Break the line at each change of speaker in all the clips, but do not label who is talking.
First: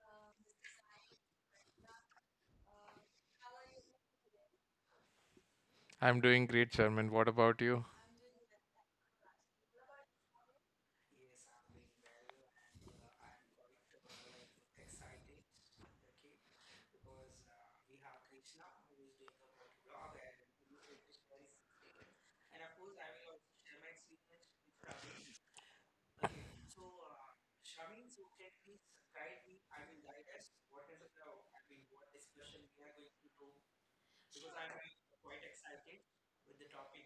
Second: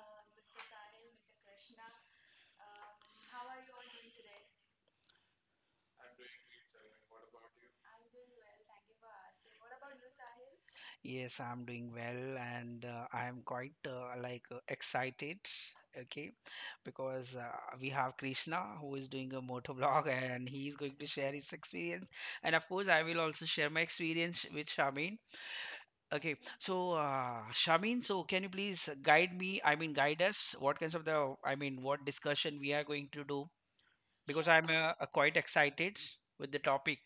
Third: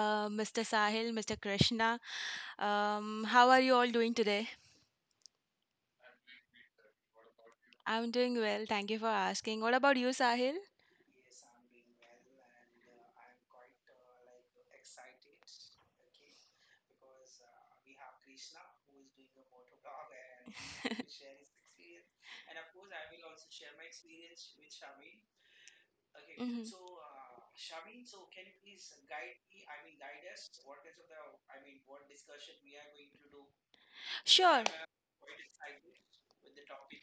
Mr. Sahil, Mr. Krishna. How are you all doing today?
I'm doing great, Sherman. What about you?
I'm doing well. Thank you for asking. What about you, Sahil?
Yes, I'm doing well and I'm quite excited, okay, because we have Krishna who is doing a motor blog and he's going to share his experience. And of course, I will also share my experience with Shamin. Okay,
Mhm.
so Shamin, so can you please guide me? I mean, guide us. What kinds of the, I mean, what discussion we are going to do? Because
Sure.
I'm quite excited with the topic.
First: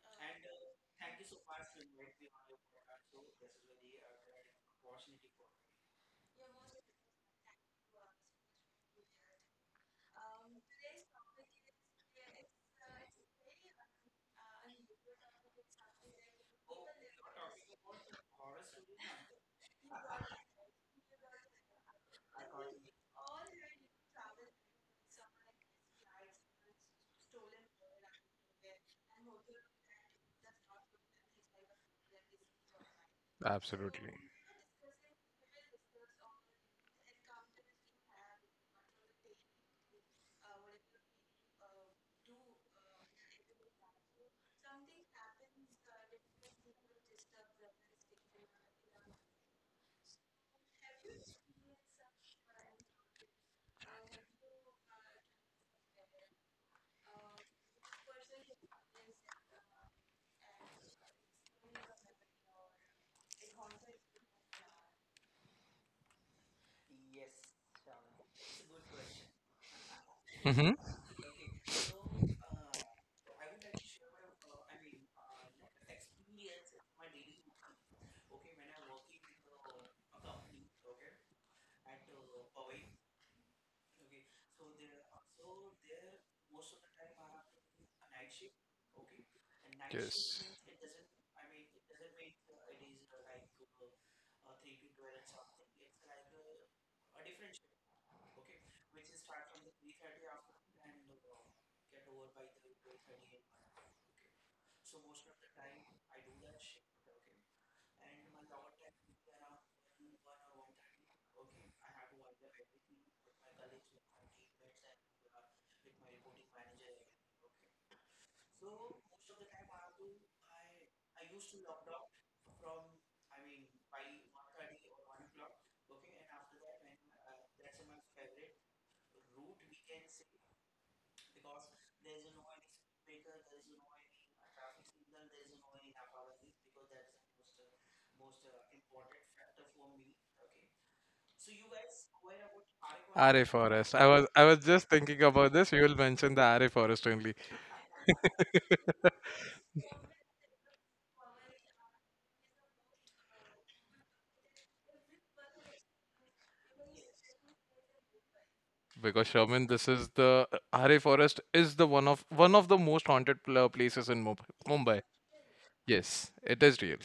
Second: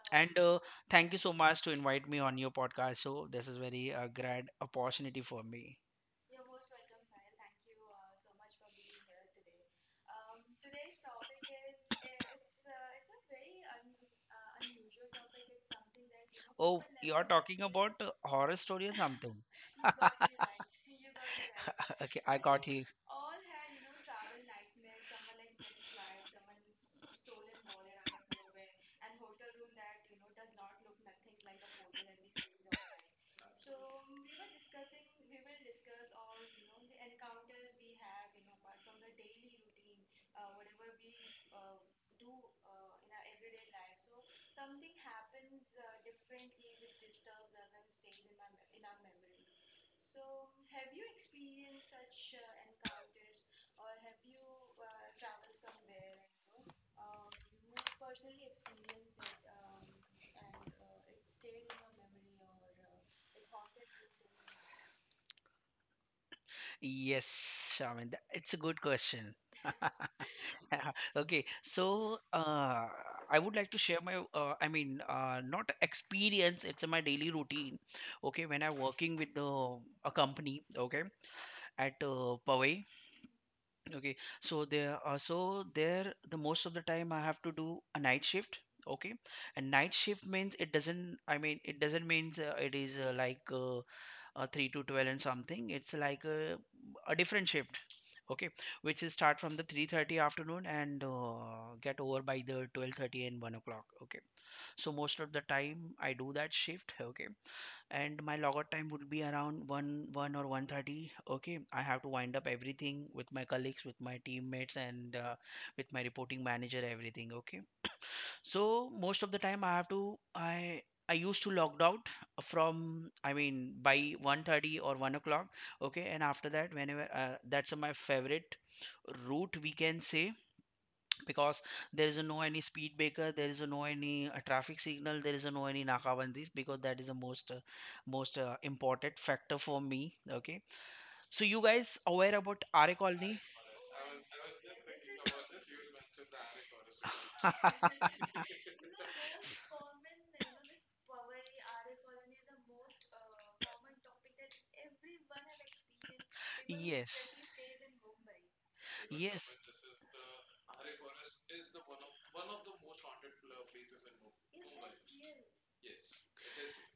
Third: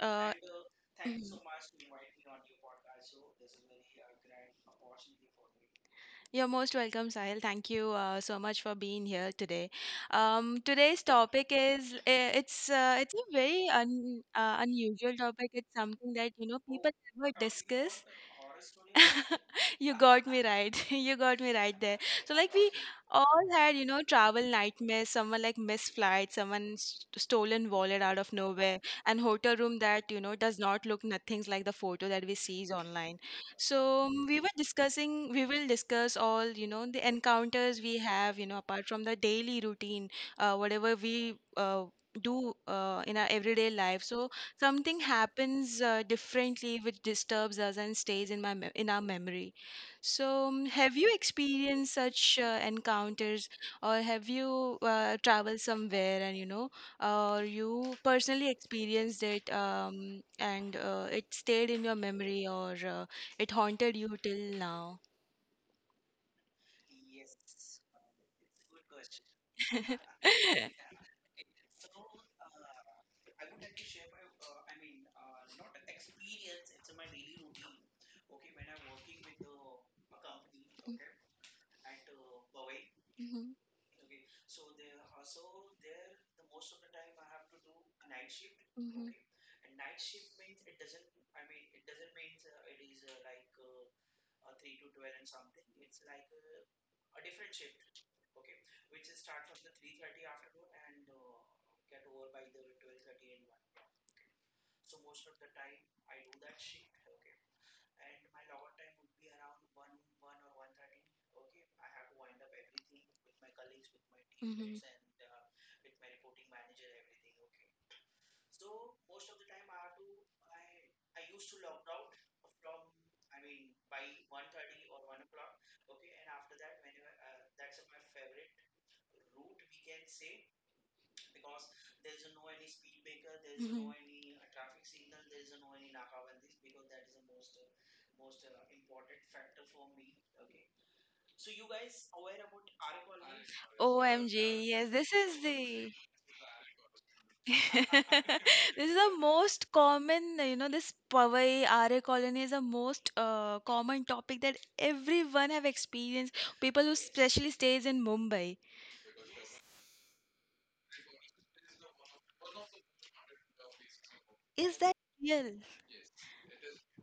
Uh,
And thank you
mhm.
so much to invite me on your podcast. So this is very great opportunity for me.
You're most welcome, Sahil. Thank you so much for being here today. Today's topic is it's a very unusual topic. It's something that you know
Oh,
people
you are
never
talking about
discuss.
horror story or something?
You got me right. You got me right there.
Okay,
So
I
like we
got you.
all had you know travel nightmares. Someone like missed flight. Someone stolen wallet out of nowhere. And hotel room that you know does not look nothing like the photo that we sees online. So
Absolutely.
we will discuss all, you know, the encounters we have, you know, apart from the daily routine, whatever we do in our everyday life. So something happens differently, which disturbs us and stays in in our memory. So have you experienced such encounters, or have you traveled somewhere and you know, or you personally experienced it and it stayed in your memory? Or it haunted you till now.
Yes, Shaman, it's a good question.
Mm-hmm.
Okay, so I would like to share my, not experience, it's my daily routine. Okay, when I'm working with a company, okay, at Powai.
Mhm,
Okay, so there, so there, the most of the time I have to do a night shift.
mhm, mhm,
Okay, and night shift
Yes.
means it doesn't means it is three to twelve and something. It's like a different shift. Okay, which is start from the 3:30 afternoon and get over by the twelve thirty and one o'clock. Okay, so most of the time I do that shift. Okay, and my logout time would be around 1 1 or 1:30. Okay, I have to wind up everything with my colleagues, with my teammates and with my reporting manager, everything. Okay. So most of the time I used to logged out from I mean by 1:30 or 1 o'clock. Okay, and after that, whenever that's my favorite route, we can say, because there is no any speed breaker, there is
mhm.
no any traffic signal, there is no any nakabandis, because that is the most important factor for me. Okay, so you guys aware about RA colony?
RA Forest. I was
OMG,
just
yes, this
thinking
is
about this. You
the—
will mention the RA Forest only
this is the most common, you know, this Powai RA colony is the most common topic that everyone have experienced. People who
Yes,
especially stays in Mumbai.
because,
yes.
Sherman, this is the RA Forest is the one of the most haunted places in Mumbai.
Is that
Mumbai.
real?
Yes, it is real.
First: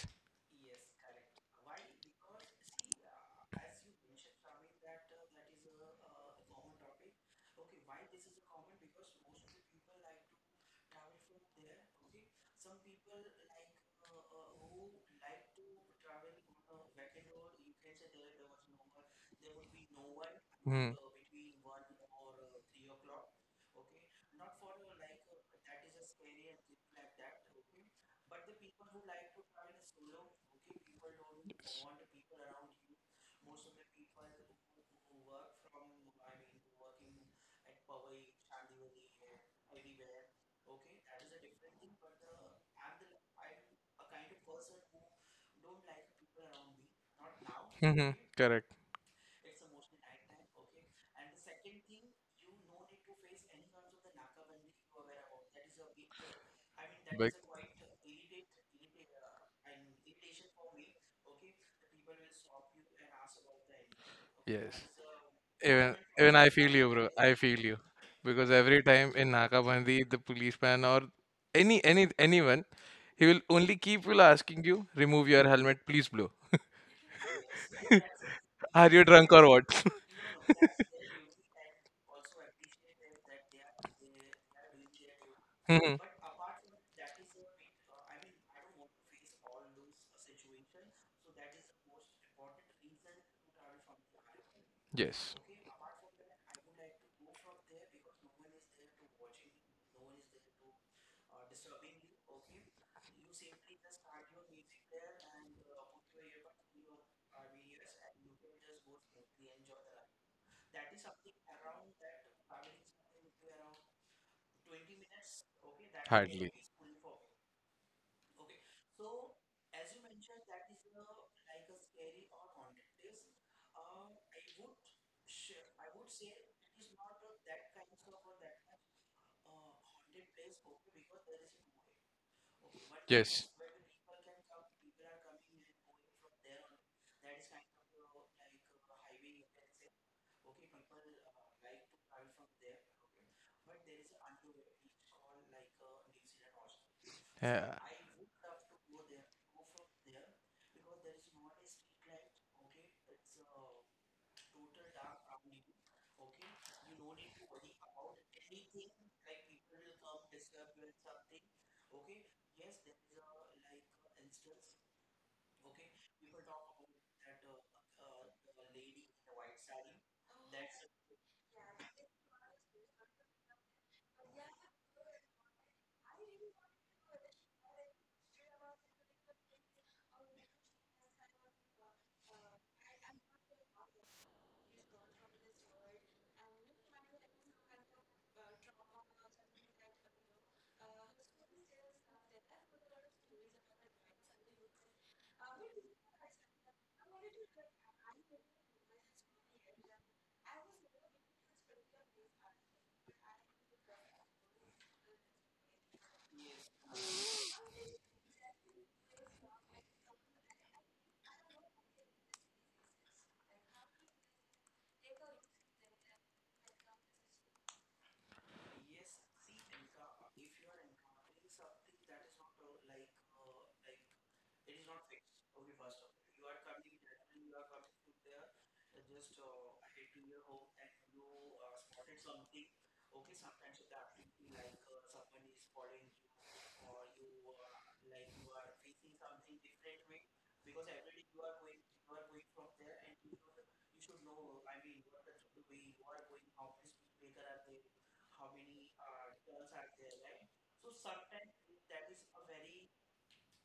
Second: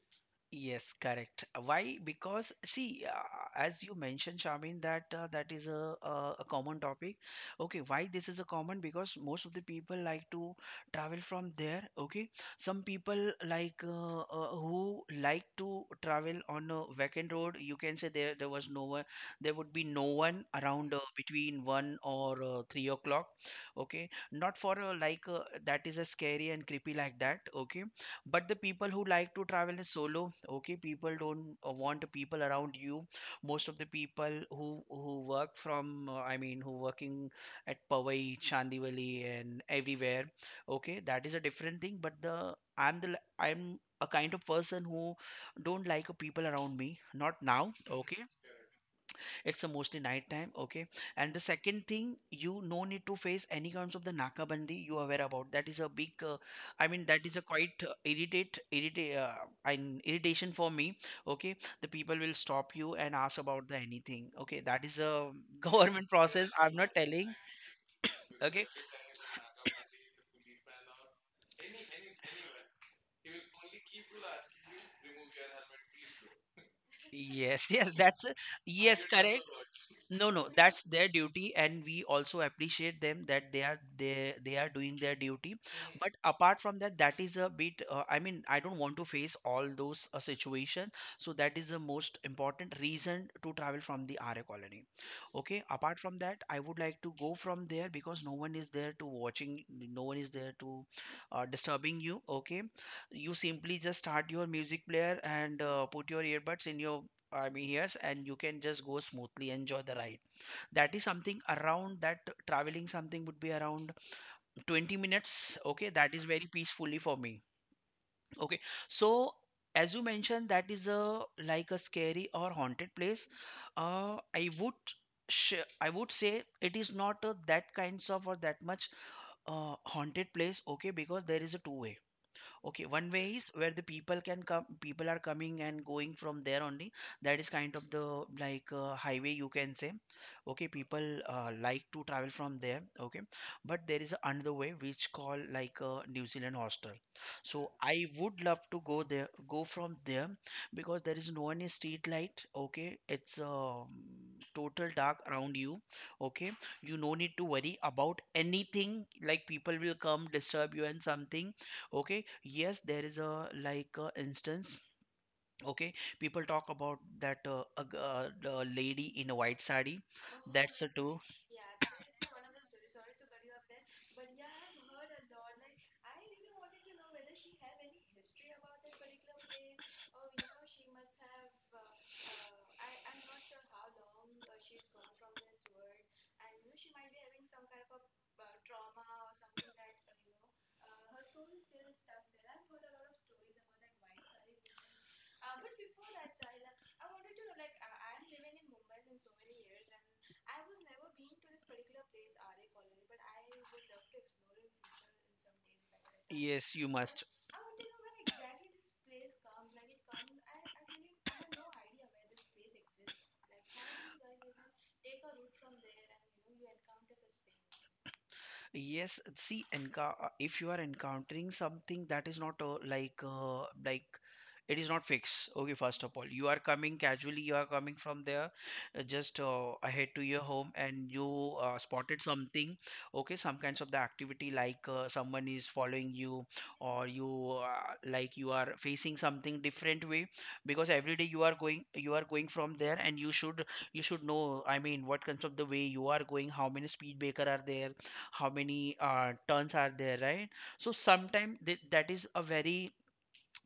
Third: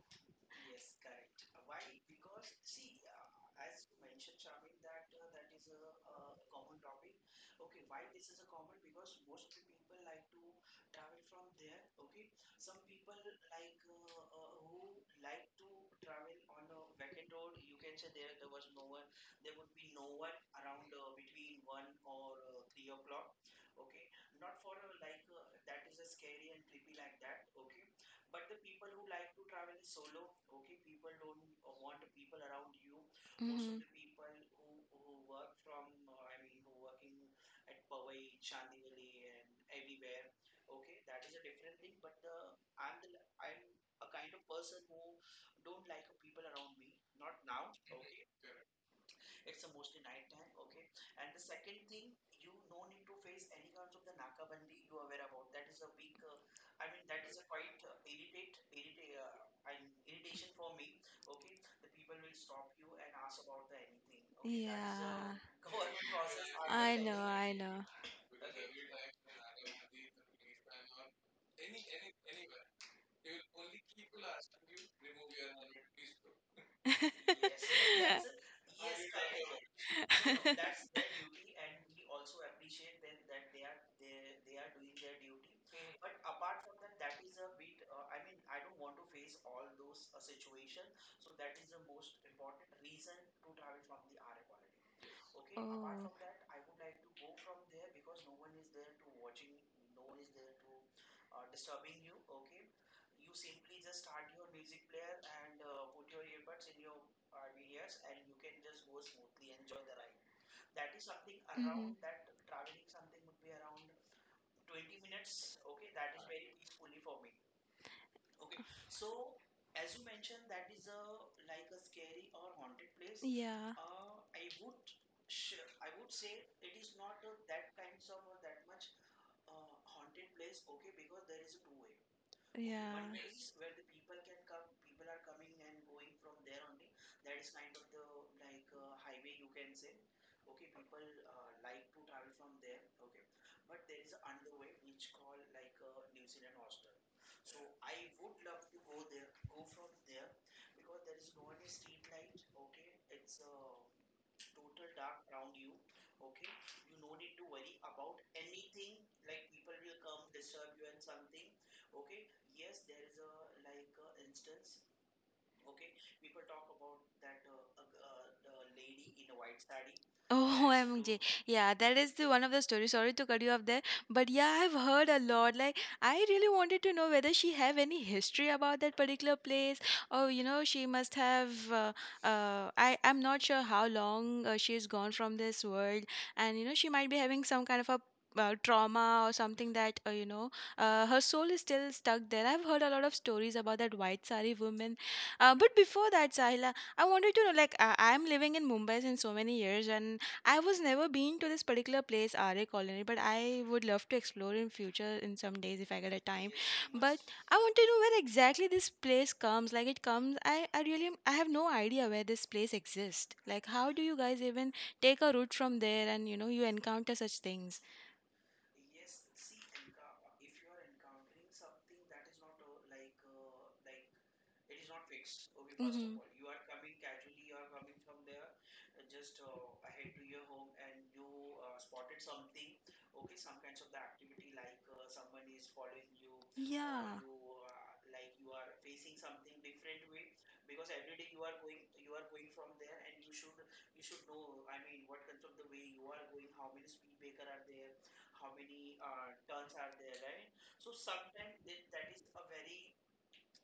Yes, correct. Why? Because see, as you mentioned, Shamin, that that is a common topic. Okay, why this is a common? Because most of the people like to travel from there. Okay, some people like who like to travel on a vacant road. You can say there was no one. There would be no one
Mm-hmm.
around between one or 3 o'clock. Okay, not for like that is a scary and creepy like that. Okay, but the people who like to travel is solo. Okay, people don't want people around you. Most of
Hmm.
the people who work from I mean who working at Powai, Chandivali and everywhere. Okay, that is a different thing. But the I'm the l- I'm a kind of person who don't like people around me, not now.
Mm-hmm.
Okay,
Correct.
it's a mostly night time. Okay, and the second thing, you no need to face any kinds of the nakabandi. You are aware about that is a big I mean that
Big.
is a quite irritate irritate an irritation for me. Okay, the people will stop you and ask about the anything. Okay,
Yes.
that is a
Yeah.
Even
government
even I
process,
feel
I'm
you,
not
I
bro.
know,
telling.
I
I
feel you.
know.
Because
Okay.
every time in Nakabandi, the policeman or anyone, he will only keep will asking you, remove your helmet, please blow.
Yes, yes,
Are you
yes,
drunk
correct.
or what?
No, no, that's their duty, and we also appreciate them that they are doing their duty.
Mhm.
But apart from that, that is a bit. I mean, I don't want to face all those situation. So that is the most important reason to travel from the RA colony.
Yes.
Okay. Apart from that, I would like to go from there because no one is there to watching. No one is there to disturbing you. Okay, you simply just start your music player and put your earbuds in your, I mean ears, and you can just go smoothly, enjoy the ride. That is
Oh,
something
mm-hmm.
around that traveling, something would be around 20 minutes. Okay, that is very
Hardly.
peacefully for me. Okay, so as you mentioned that is a like a scary or haunted place,
Yeah,
uh i would I would say it is not that kinds of or that much haunted place. Okay, because there is a two way. Okay,
yeah.
one way
Yes.
is where the people can come, people are coming and going from there only. That is kind of the like highway, you can say. Okay, people like to travel from there. Okay, but there is another way which call like New Zealand hostel. So
Yeah.
I would love to go from there because there is no any street light. Okay, it's total dark around you. Okay, you no need to worry about anything, like people will come disturb you and something. Okay, yes, there is a like a instance. Okay, people talk about that the lady in a white sari.
Oh,
That's a two.
OMG. Yeah, that is the one of the stories. Sorry to cut you off there, but yeah, I've heard a lot. Like, I really wanted to know whether she have any history about that particular place, or you know, she must have. I I'm not sure how long she is gone from this world, and you know, she might be having some kind of a trauma or something that you know her soul is still stuck there. I've heard a lot of stories about that white sari woman. But before that, Sahila, I wanted to know, like, I'm living in Mumbai since so many years, and I was never been to this particular place, RA Colony, but I would love to explore in future in some days if I get a time.
Yes, you
But
must.
I want to know where exactly this place comes. Like it comes, I really I have no idea where this place exists. Like, how do you guys even take a route from there and you know you encounter such things?
Yes, see, if you are encountering something that is not like it is not fixed. Okay, first of
Mhm.
all, you are coming casually. You are coming from there, just ahead to your home, and you spotted something. Okay, some kinds of the activity like someone is following you, or
Yeah.
you like you are facing something different way. Because every day you are going from there, and you should know. I mean, what kinds of the way you are going, how many speed breaker are there, how many turns are there, right? So sometimes that is a very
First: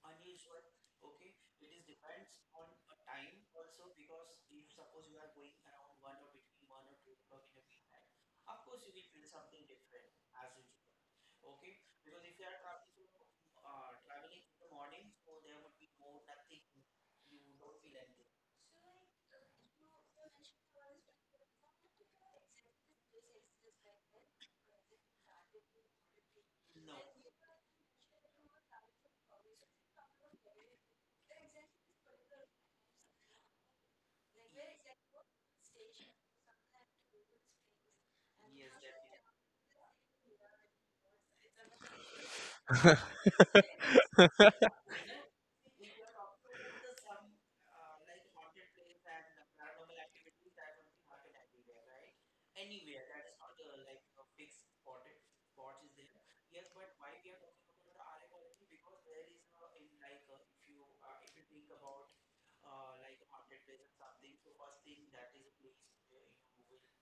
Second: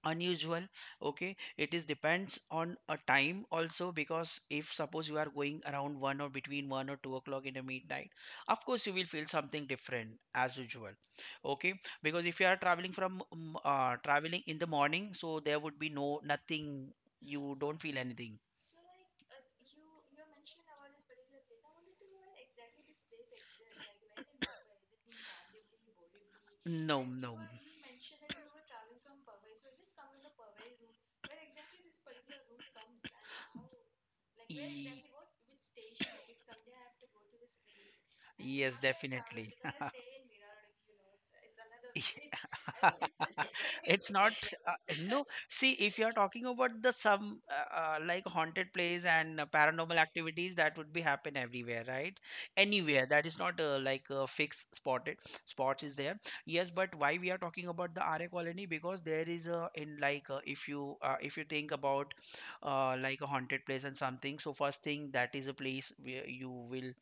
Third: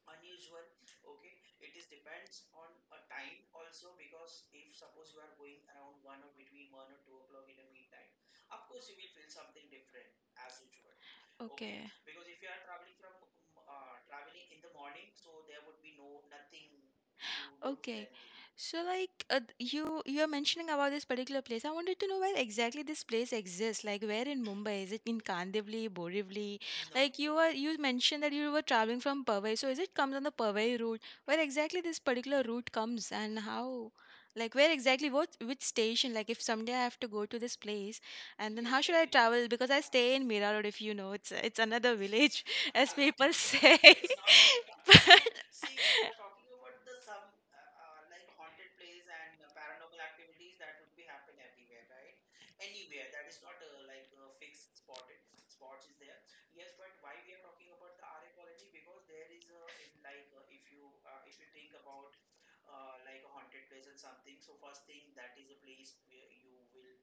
unusual. Okay, it is depends on a time also, because if suppose you are going around one or between 1 or 2 o'clock in the midnight, of course you will feel something different as usual. Okay,
Okay.
because if you are traveling from traveling in the morning, so there would be no nothing, you don't feel
Okay.
anything.
So like you you're mentioning about this particular place. I wanted to know where exactly this place exists. Like, where in Mumbai? Is it in Kandivali, Borivali?
No,
Like,
no.
you mentioned that you were traveling from Powai. So is it comes on the Powai route? Where exactly this particular route comes and how? Like, where
E-
exactly, what, which station? Like if someday I have to go to this place and then
Yes,
how should I travel?
definitely.
Because I stay in Mira Road, if you know. It's another village as people say.
It's not uh, no, see, if you are talking about the some
But—
like haunted place and paranormal activities, that would be happen everywhere, right? Anywhere, that is not like a fixed spotted spots is there. Yes, but why we are talking about the RA colony? Because there is a in like if you think about like a haunted place and something. So first thing, that is a place where you will,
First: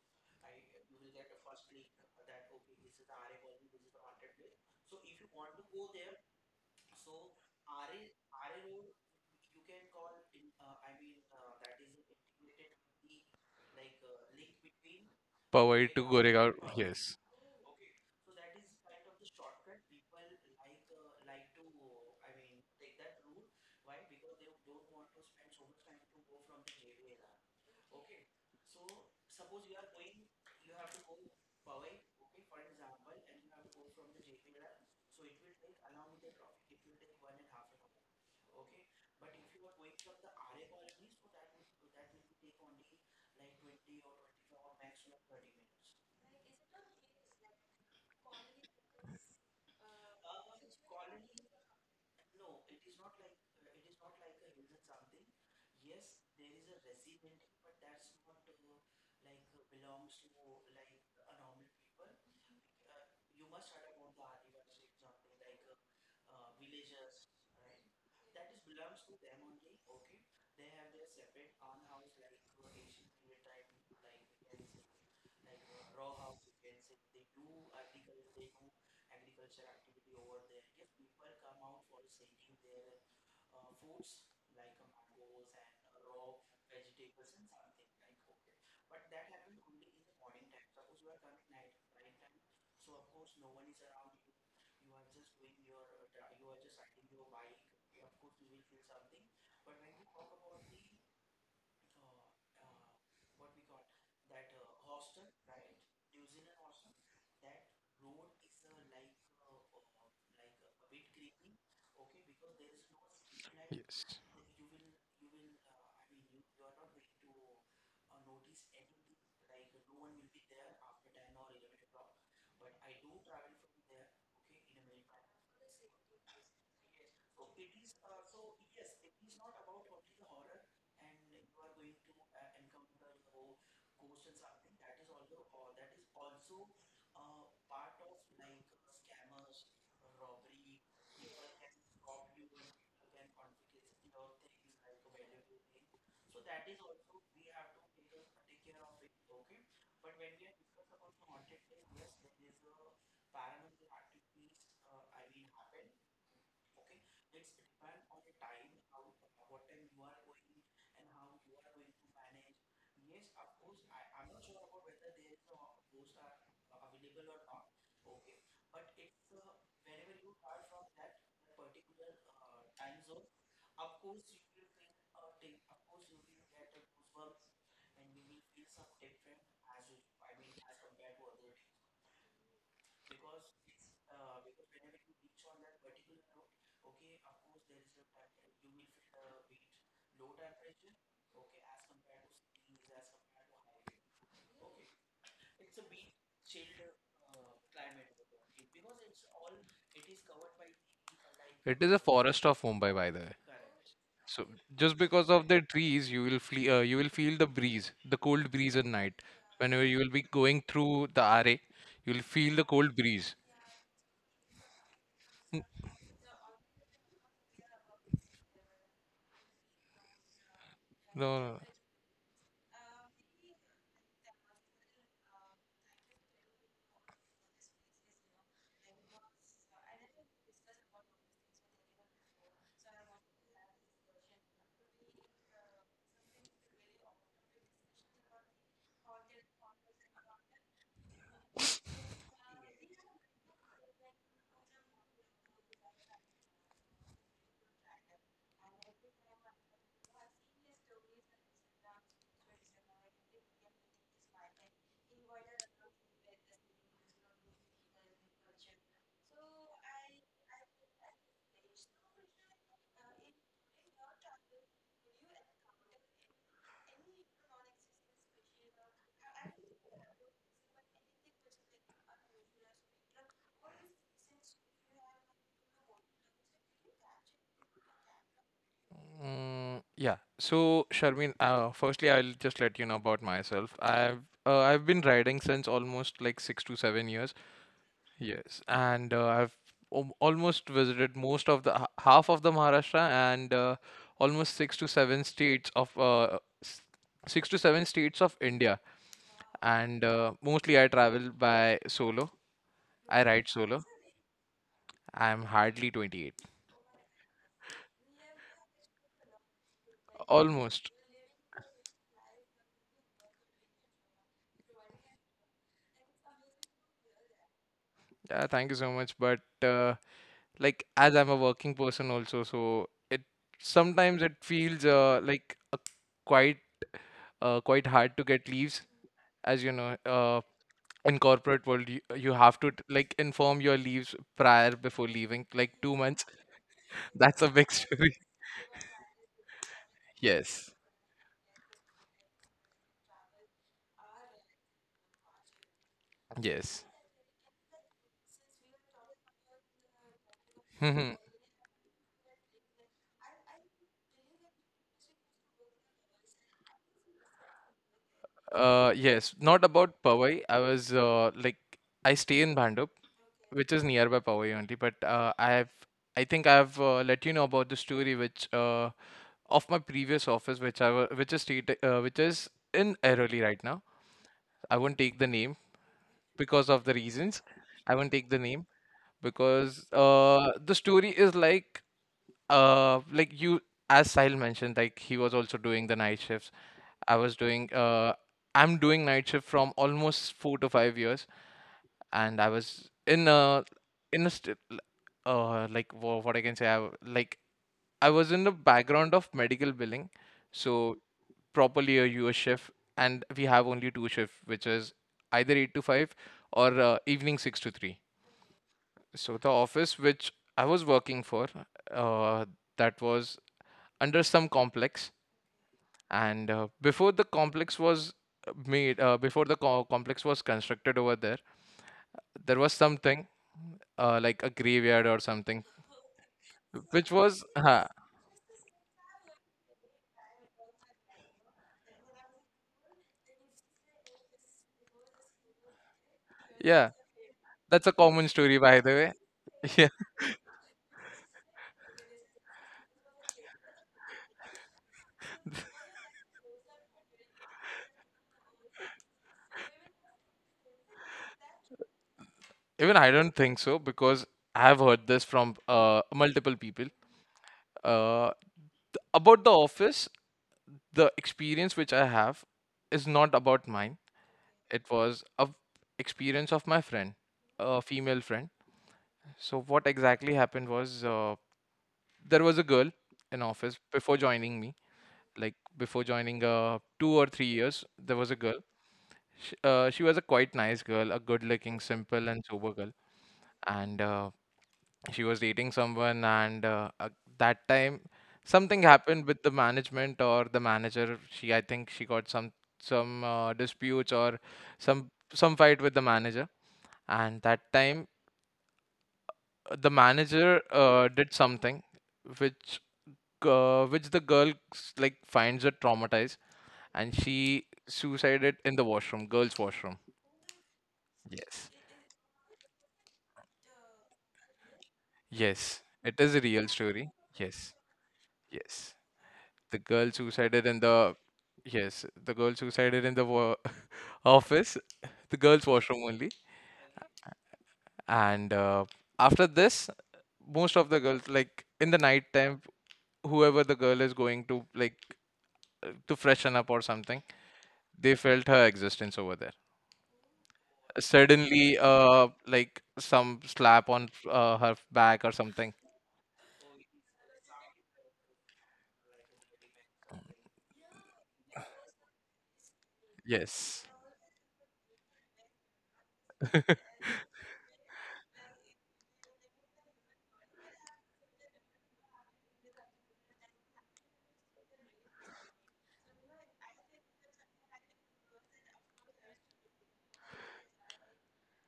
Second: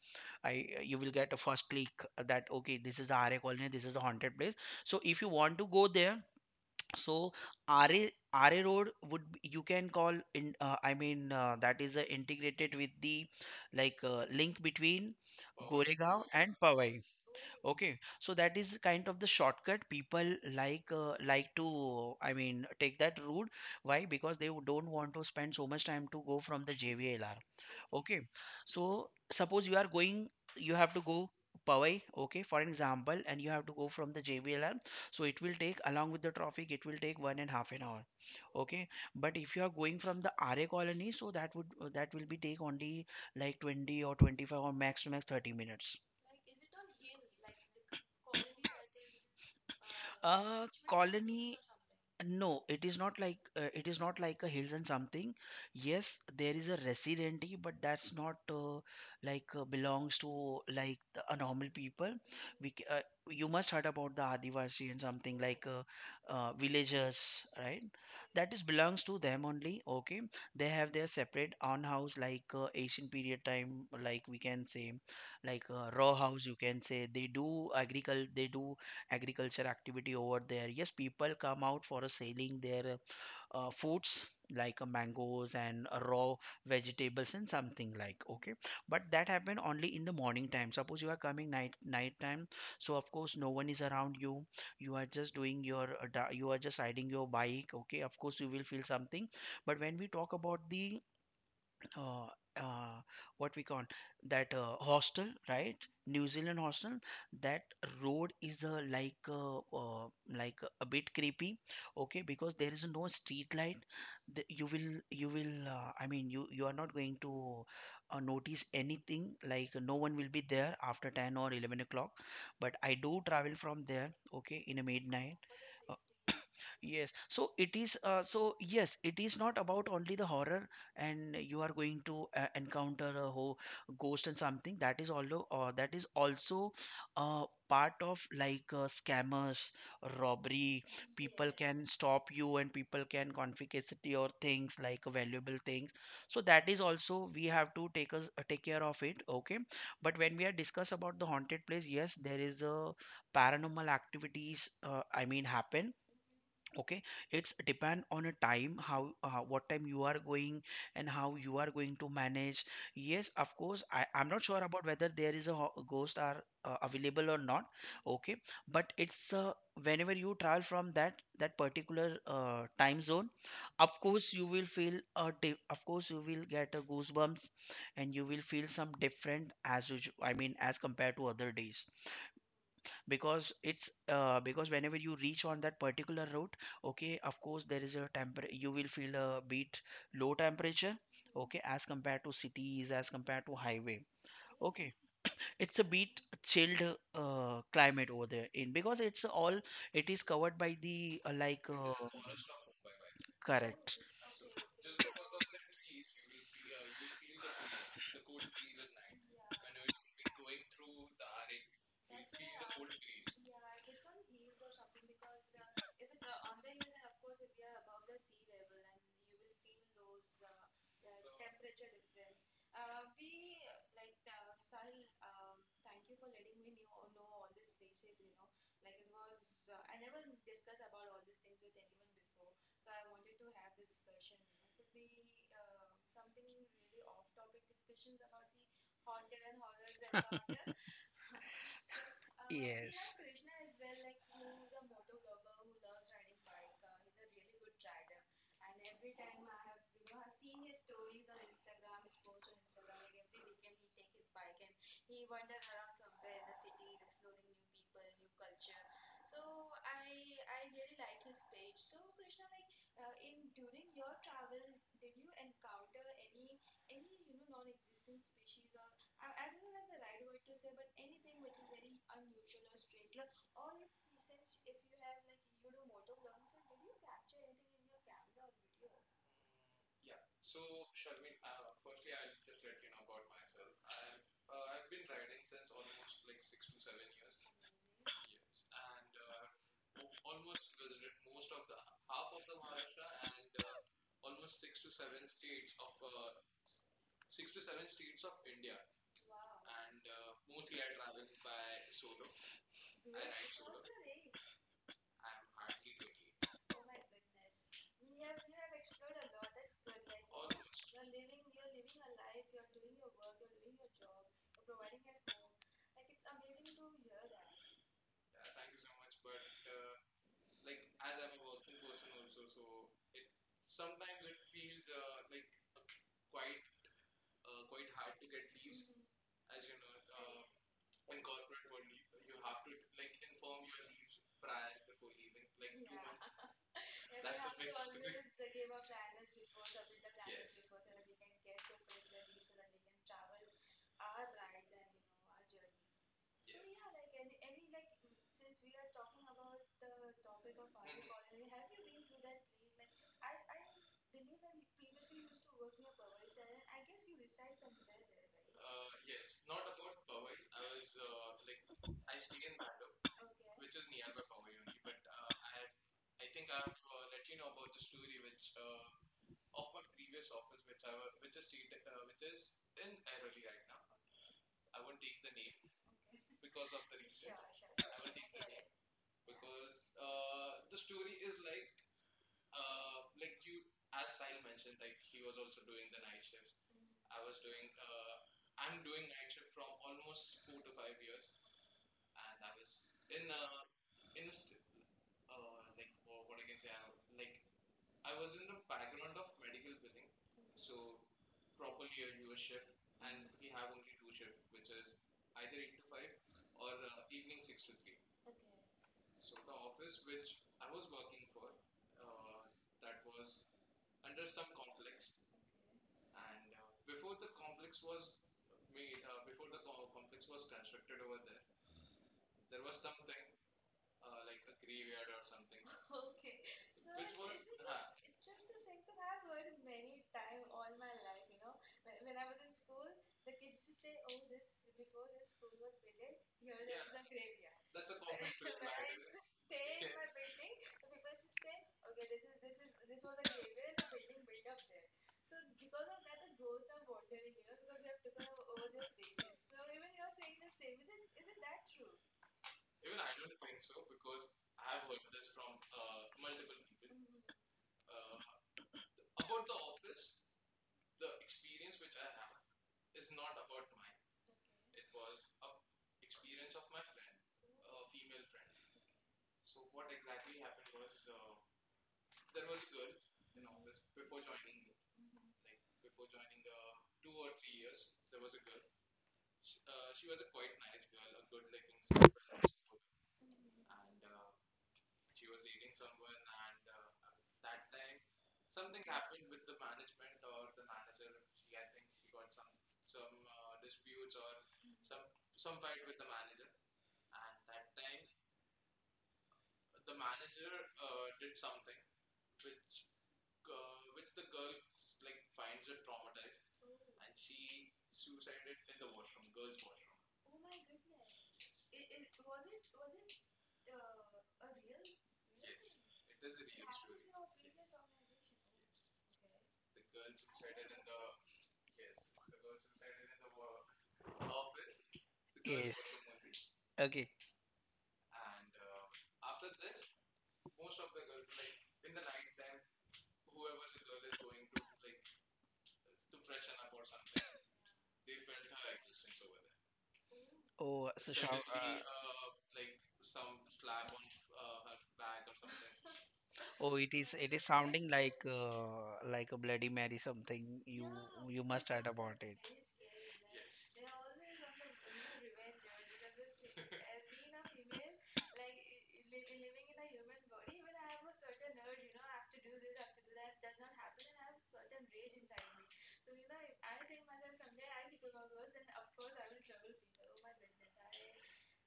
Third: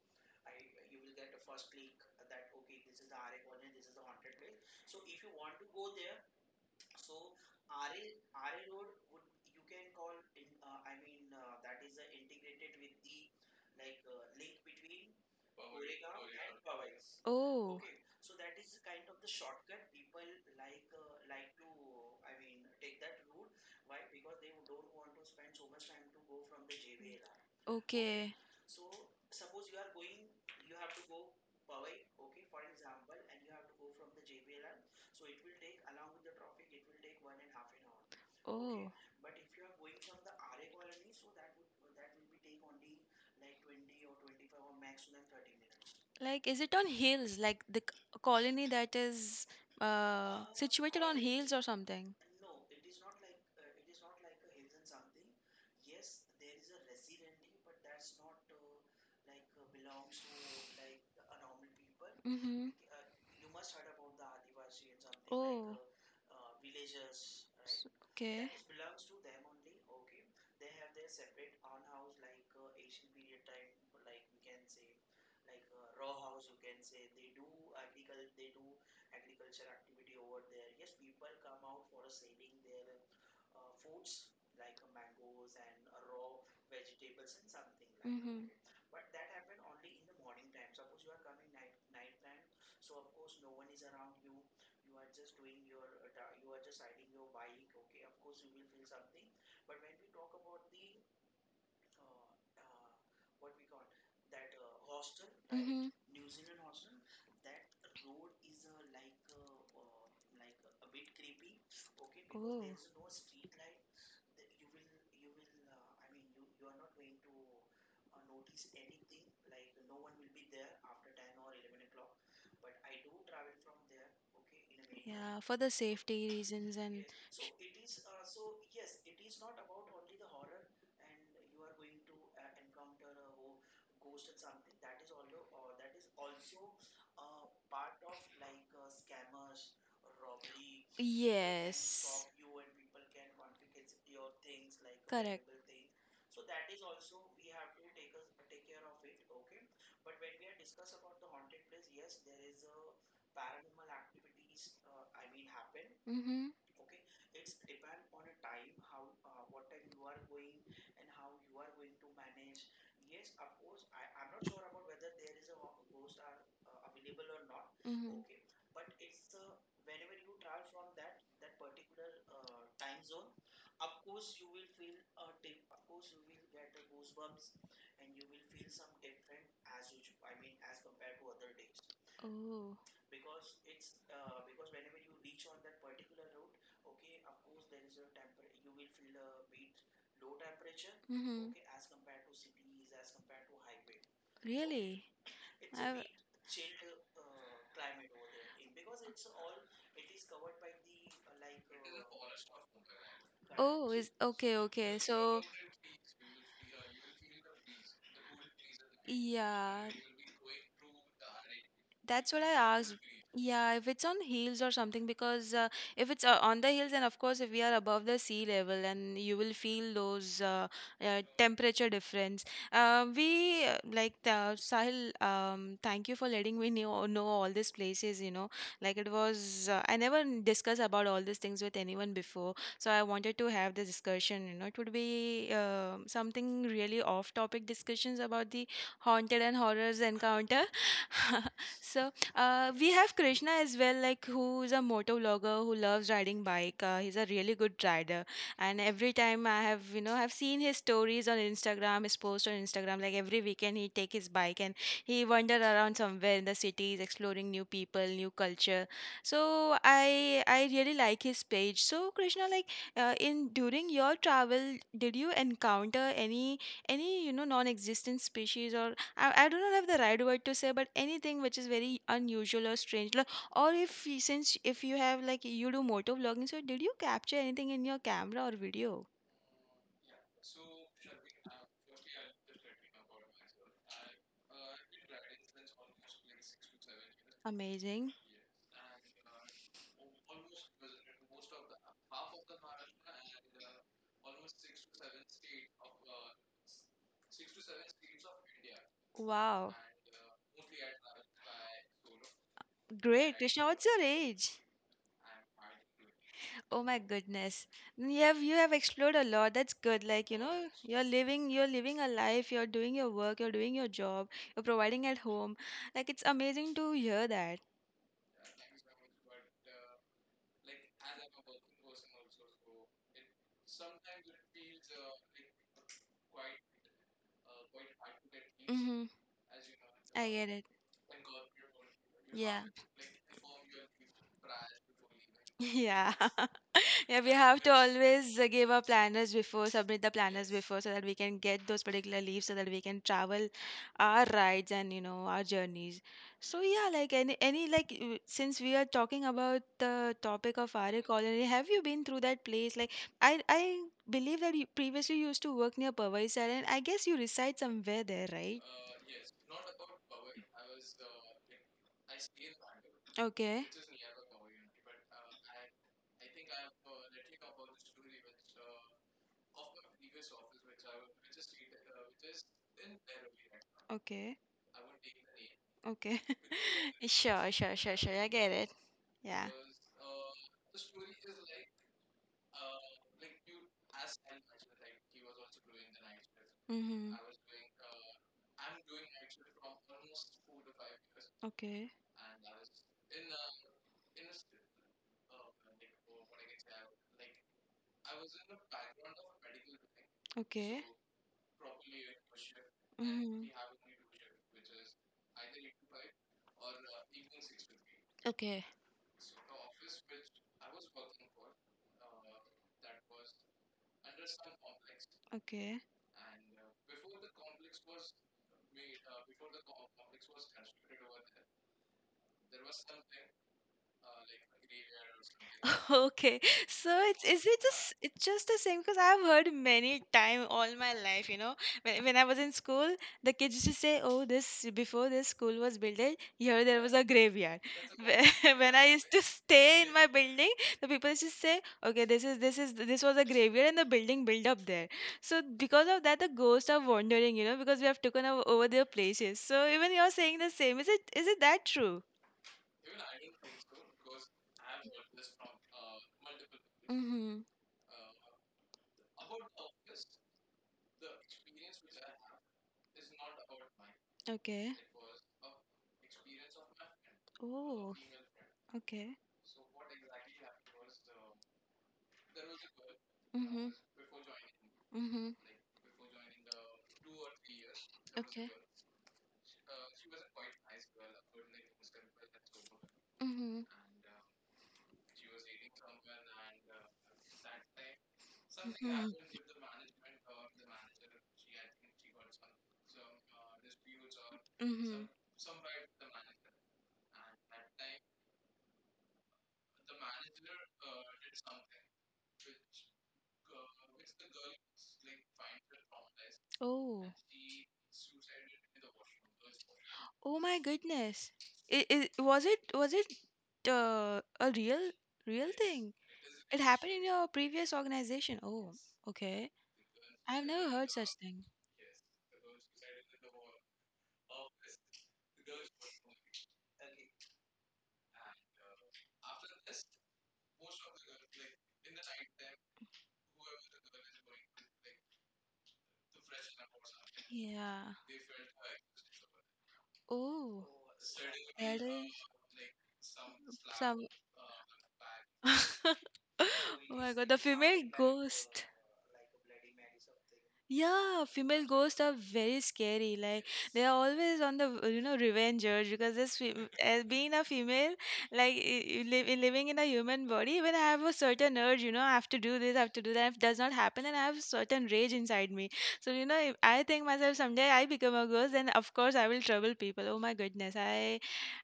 I you will get a first click that okay, this is the RA colony, this is a haunted place. So if you want to go there, so RA RA Road you can call in that is integrated with the like link between
Powai to
Goregaon
Goregaon.
and Powai.
Yes.
oh,
Okay, so
okay.
that is kind of the shortcut, people like to I mean take that route. Why? Because they don't want to spend so much time to go from the JVLR. Okay,
Okay.
so suppose you are going, you have to go Powai. Okay, for an example, and you have to go from the JVLR. So it will take, along with the traffic, it will take one and half an hour. Okay, but if you are going from the RA colony, so that will be take only like 20 or 25 or max to max 30 minutes.
Like, is it on hills? Like the colony that is uh Uh,
Colony.
something?
No, it is not like it is not like a hills and something. Yes, there is a residency, but that's not like belongs to like a normal people.
Mm-hmm.
We c- uh, you must heard about the Adivasi and something like villagers, right?
Okay.
That is belongs to them only. Okay, they have their separate own house like ancient period time, like we can say, like raw house. You can say they do agriculture. They do agriculture activity over there. Yes, people come out for selling their foods like mangoes and raw vegetables and something like okay. But that happen only in the morning time. Suppose you are coming night night time, so of course no one is around you, you are just doing your you are just riding your bike. Okay, of course you will feel something. But when we talk about the uh, uh, what we call that hostel, right? New Zealand hostel. That road is like a bit creepy, okay? Because
Oh,
there is no street light.
Yes.
You will I mean you are not going to notice anything. Like no one will be there after 10 or 11 o'clock. But I do travel from there, okay, in a midnight.
yeah, for the safety
Uh,
reasons and—
Yes. So it is, yes, it is not about only the horror, and you are going to encounter a whole ghost and something. That is also, part of like scammers, robbery. People can stop
yes,
you and people can confiscate your things, like
correct.
valuable things. So that is also we have to take care of it. Okay. But when we are discuss about the haunted place, yes, there is a paranormal activities. I mean happen,
Mm-hmm.
okay, it's depend on a time. How what time you are going and how you are going to manage. Yes, of course, I'm not sure about whether there is a ghost are available or not.
Mm-hmm.
Okay, but it's whenever you travel from that particular time zone, of course you will feel of course you will get a goosebumps, and you will feel some different as usual, I mean as compared to other days.
Oh.
Because it's because whenever you reach on that particular route, okay, of course there is a temper you will feel a bit low temperature.
Mm-hmm.
Okay, as compared to cities, as compared to highway. Okay,
Really?
it's a
I,
bit chilled climate over there in, because it's all, it is covered by the
It is a forest of Mumbai, by the way.
oh,
correct.
is—
So
okay,
just
okay.
because
So
of the trees, you will feel the breeze, the cold breeze at night. Whenever
yeah,
you will be going through the RA, you will
that's what I
feel the cold
asked.
breeze.
Yeah, if it's on hills or something, because if it's on the hills, and of course, if we are above the sea level, and you will feel those
No,
temperature difference. We like the Sahil. Thank you for letting me know all these places. You know, like it was— I never discussed about all these things with anyone before, so I wanted to have this discussion. You know, it would be something really off-topic discussions about the haunted and horrors encounter. So we
Yes,
have Krishna as well, like who is a motor vlogger who loves riding bike. He's a really good rider, and every time I have you know I've seen his stories on Instagram, his posts on Instagram. Like every weekend he take his bike and he wander around somewhere in the cities, exploring new people, new culture. So I really like his page. So Krishna, like in during your travel, did you encounter any you know non-existent species, or I don't have the right word to say, but anything which is very unusual or strange, like, or if you— since if you have like you do motor vlogging, so did you capture anything in your camera or video?
mm, yeah. So, Sharmin, firstly, I'll just let you know about myself. I've been riding since almost like 6 to 7 years.
Amazing!
Yes, and I've almost visited most of the half of the Maharashtra and almost six to seven states of six to seven states of India.
Wow,
And mostly I travel by solo. I
great,
ride
Krishna.
solo.
What's your age?
I'm hardly 28.
Oh my goodness. Then you have— you have explored a lot. That's good. Like, you know,
Almost.
you're living— you're living a life, you're doing your work, you're doing your job, you're providing at home. Like, it's amazing to hear that.
Yeah, thank you so much. But like, as I'm a working person also, so it sometimes it feels like a quite quite hard to get leaves,
Mm-hmm.
as you know.
I
Uh,
get it.
in corporate world, you have
Yeah.
to like inform your leaves prior before leaving, like two
Yeah.
months.
Yeah, we
That's a
have to
big story.
always give our planners before, submit the planners
Yes.
before so that we can get those particular leaves so that we can travel our rides and you know our journeys. So
Yes.
yeah, like any like since we are talking about the topic of RA
Mhm.
colony, have you been through that place? Like I believe that you previously used to work near Pavaisar and I guess you reside somewhere there, right?
Yes. Not about Powai. I was like I stay in Bhandup,
Okay.
which is nearby Powai only. But I think I've let you know about the story which of my previous office, which I wa- which is state, which is in Airoli right now.
Okay.
I won't take the name
Okay.
because of the reasons.
Sure, sure,
I
sure,
won't
sure. I
take the
get
name
it. Yeah.
because the story is like, you, as Sahil mentioned, like he was also doing the night shifts.
Mm-hmm.
I was doing uh, I'm doing night shift from almost 4 to 5 years,
Okay.
and I was in a st- l- like wha- what I can say I w- like I was in the background of medical billing.
Okay.
So properly a US shift, and we
Mm-hmm.
have only two shift, which is either 8 to 5 or evening 6 to 3.
Okay.
So the office which I was working for, uh, that was under some complex,
Okay.
and complex was constructed over there, there was something like a graveyard or something,
Okay, so
which
it's—
was,
is it just— it's just the same because I've heard many time all my life. You know, when I was in school, the kids used to say, "Oh, this— before this school was built, eh, here there
yeah.
was a graveyard."
That's a common story,
When
by
I
the way.
used to stay
Yeah,
in my building, the people used to say, "Okay, this is— this is— this was a graveyard and the building built up there." So because of that, the ghosts are wandering. You know, because we have taken over their places. So even you're saying the same. Is it— is it that true?
even I don't think so because I've heard this from multiple people.
Mm-hmm.
Uh, about the office, the experience which I have is not about mine.
Okay.
It was a experience of my friend, a
Oh.
female friend.
Okay.
So what exactly happened was, there was a girl in
Mm-hmm.
office before joining me,
Mm-hmm.
like before joining, 2 or 3 years, there was a
Okay.
girl. She was a quite nice girl, a good looking, simple and sober girl.
Mm-hmm.
And she was dating someone, and at that time something
Mm-hmm.
happened with the management or the manager. She, I think she got some disputes or
Mm-hmm.
some fight with the manager. And that time the manager did something which which the girl like finds it traumatized,
Oh.
and she suicided in the washroom, girls' washroom.
Oh my goodness.
Yes.
It was— it was it a real
Yes.
thing?
It is a
It
real
happened in
story.
your
Yes.
previous organization. Oh,
Yes.
okay.
The girl
I've
suicided
never
in
heard such
the.
thing.
Yes, the girl suicided in the office, the girls'
yes.
washroom only.
Okay.
And after this, most of the girls, like in the night time, whoever the girl is going to, like, to freshen up or something,
Yeah.
they felt her existence over there.
Oh.
Oh, Sushant,
Suddenly,
Really?
like, some slap
Some.
on her back or something.
Oh
oh, it is,
my god,
it
the
is
female
sounding
ghost.
like a Bloody Mary something. You
Yeah,
you
female
must write
ghosts are
about it.
very scary. Like,
Yes.
they are always on the you know revenge urge because this as being a female, like living in a human body, when I have a certain urge, you know, I have to do this, I have to do that. If it does not happen, then I have certain rage inside me. So you know, if I think myself someday I become a ghost, then of course I will trouble people. Oh my goodness,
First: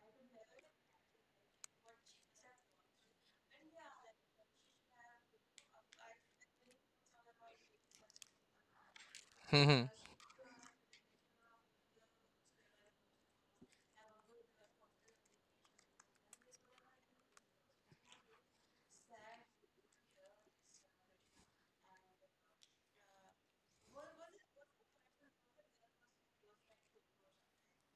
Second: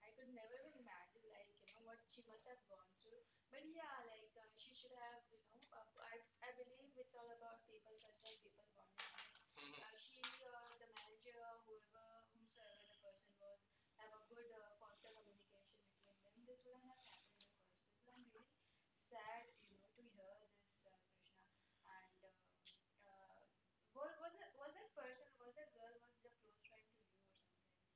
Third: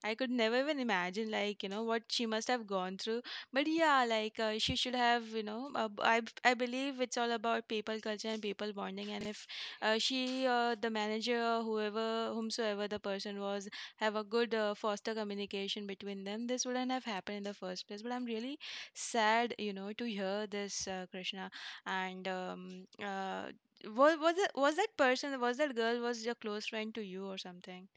I could never even imagine like you know what she must have gone through. But yeah, like she should have, you know, I believe it's all about people culture and people bonding. And if
Mhm.
she, the manager, or whoever, whomsoever the person was, have a good foster communication between them, this wouldn't have happened in the first place. But I'm really sad, you know, to hear this, Krishna. And was it, was that person, was that girl, was your close friend to you or something?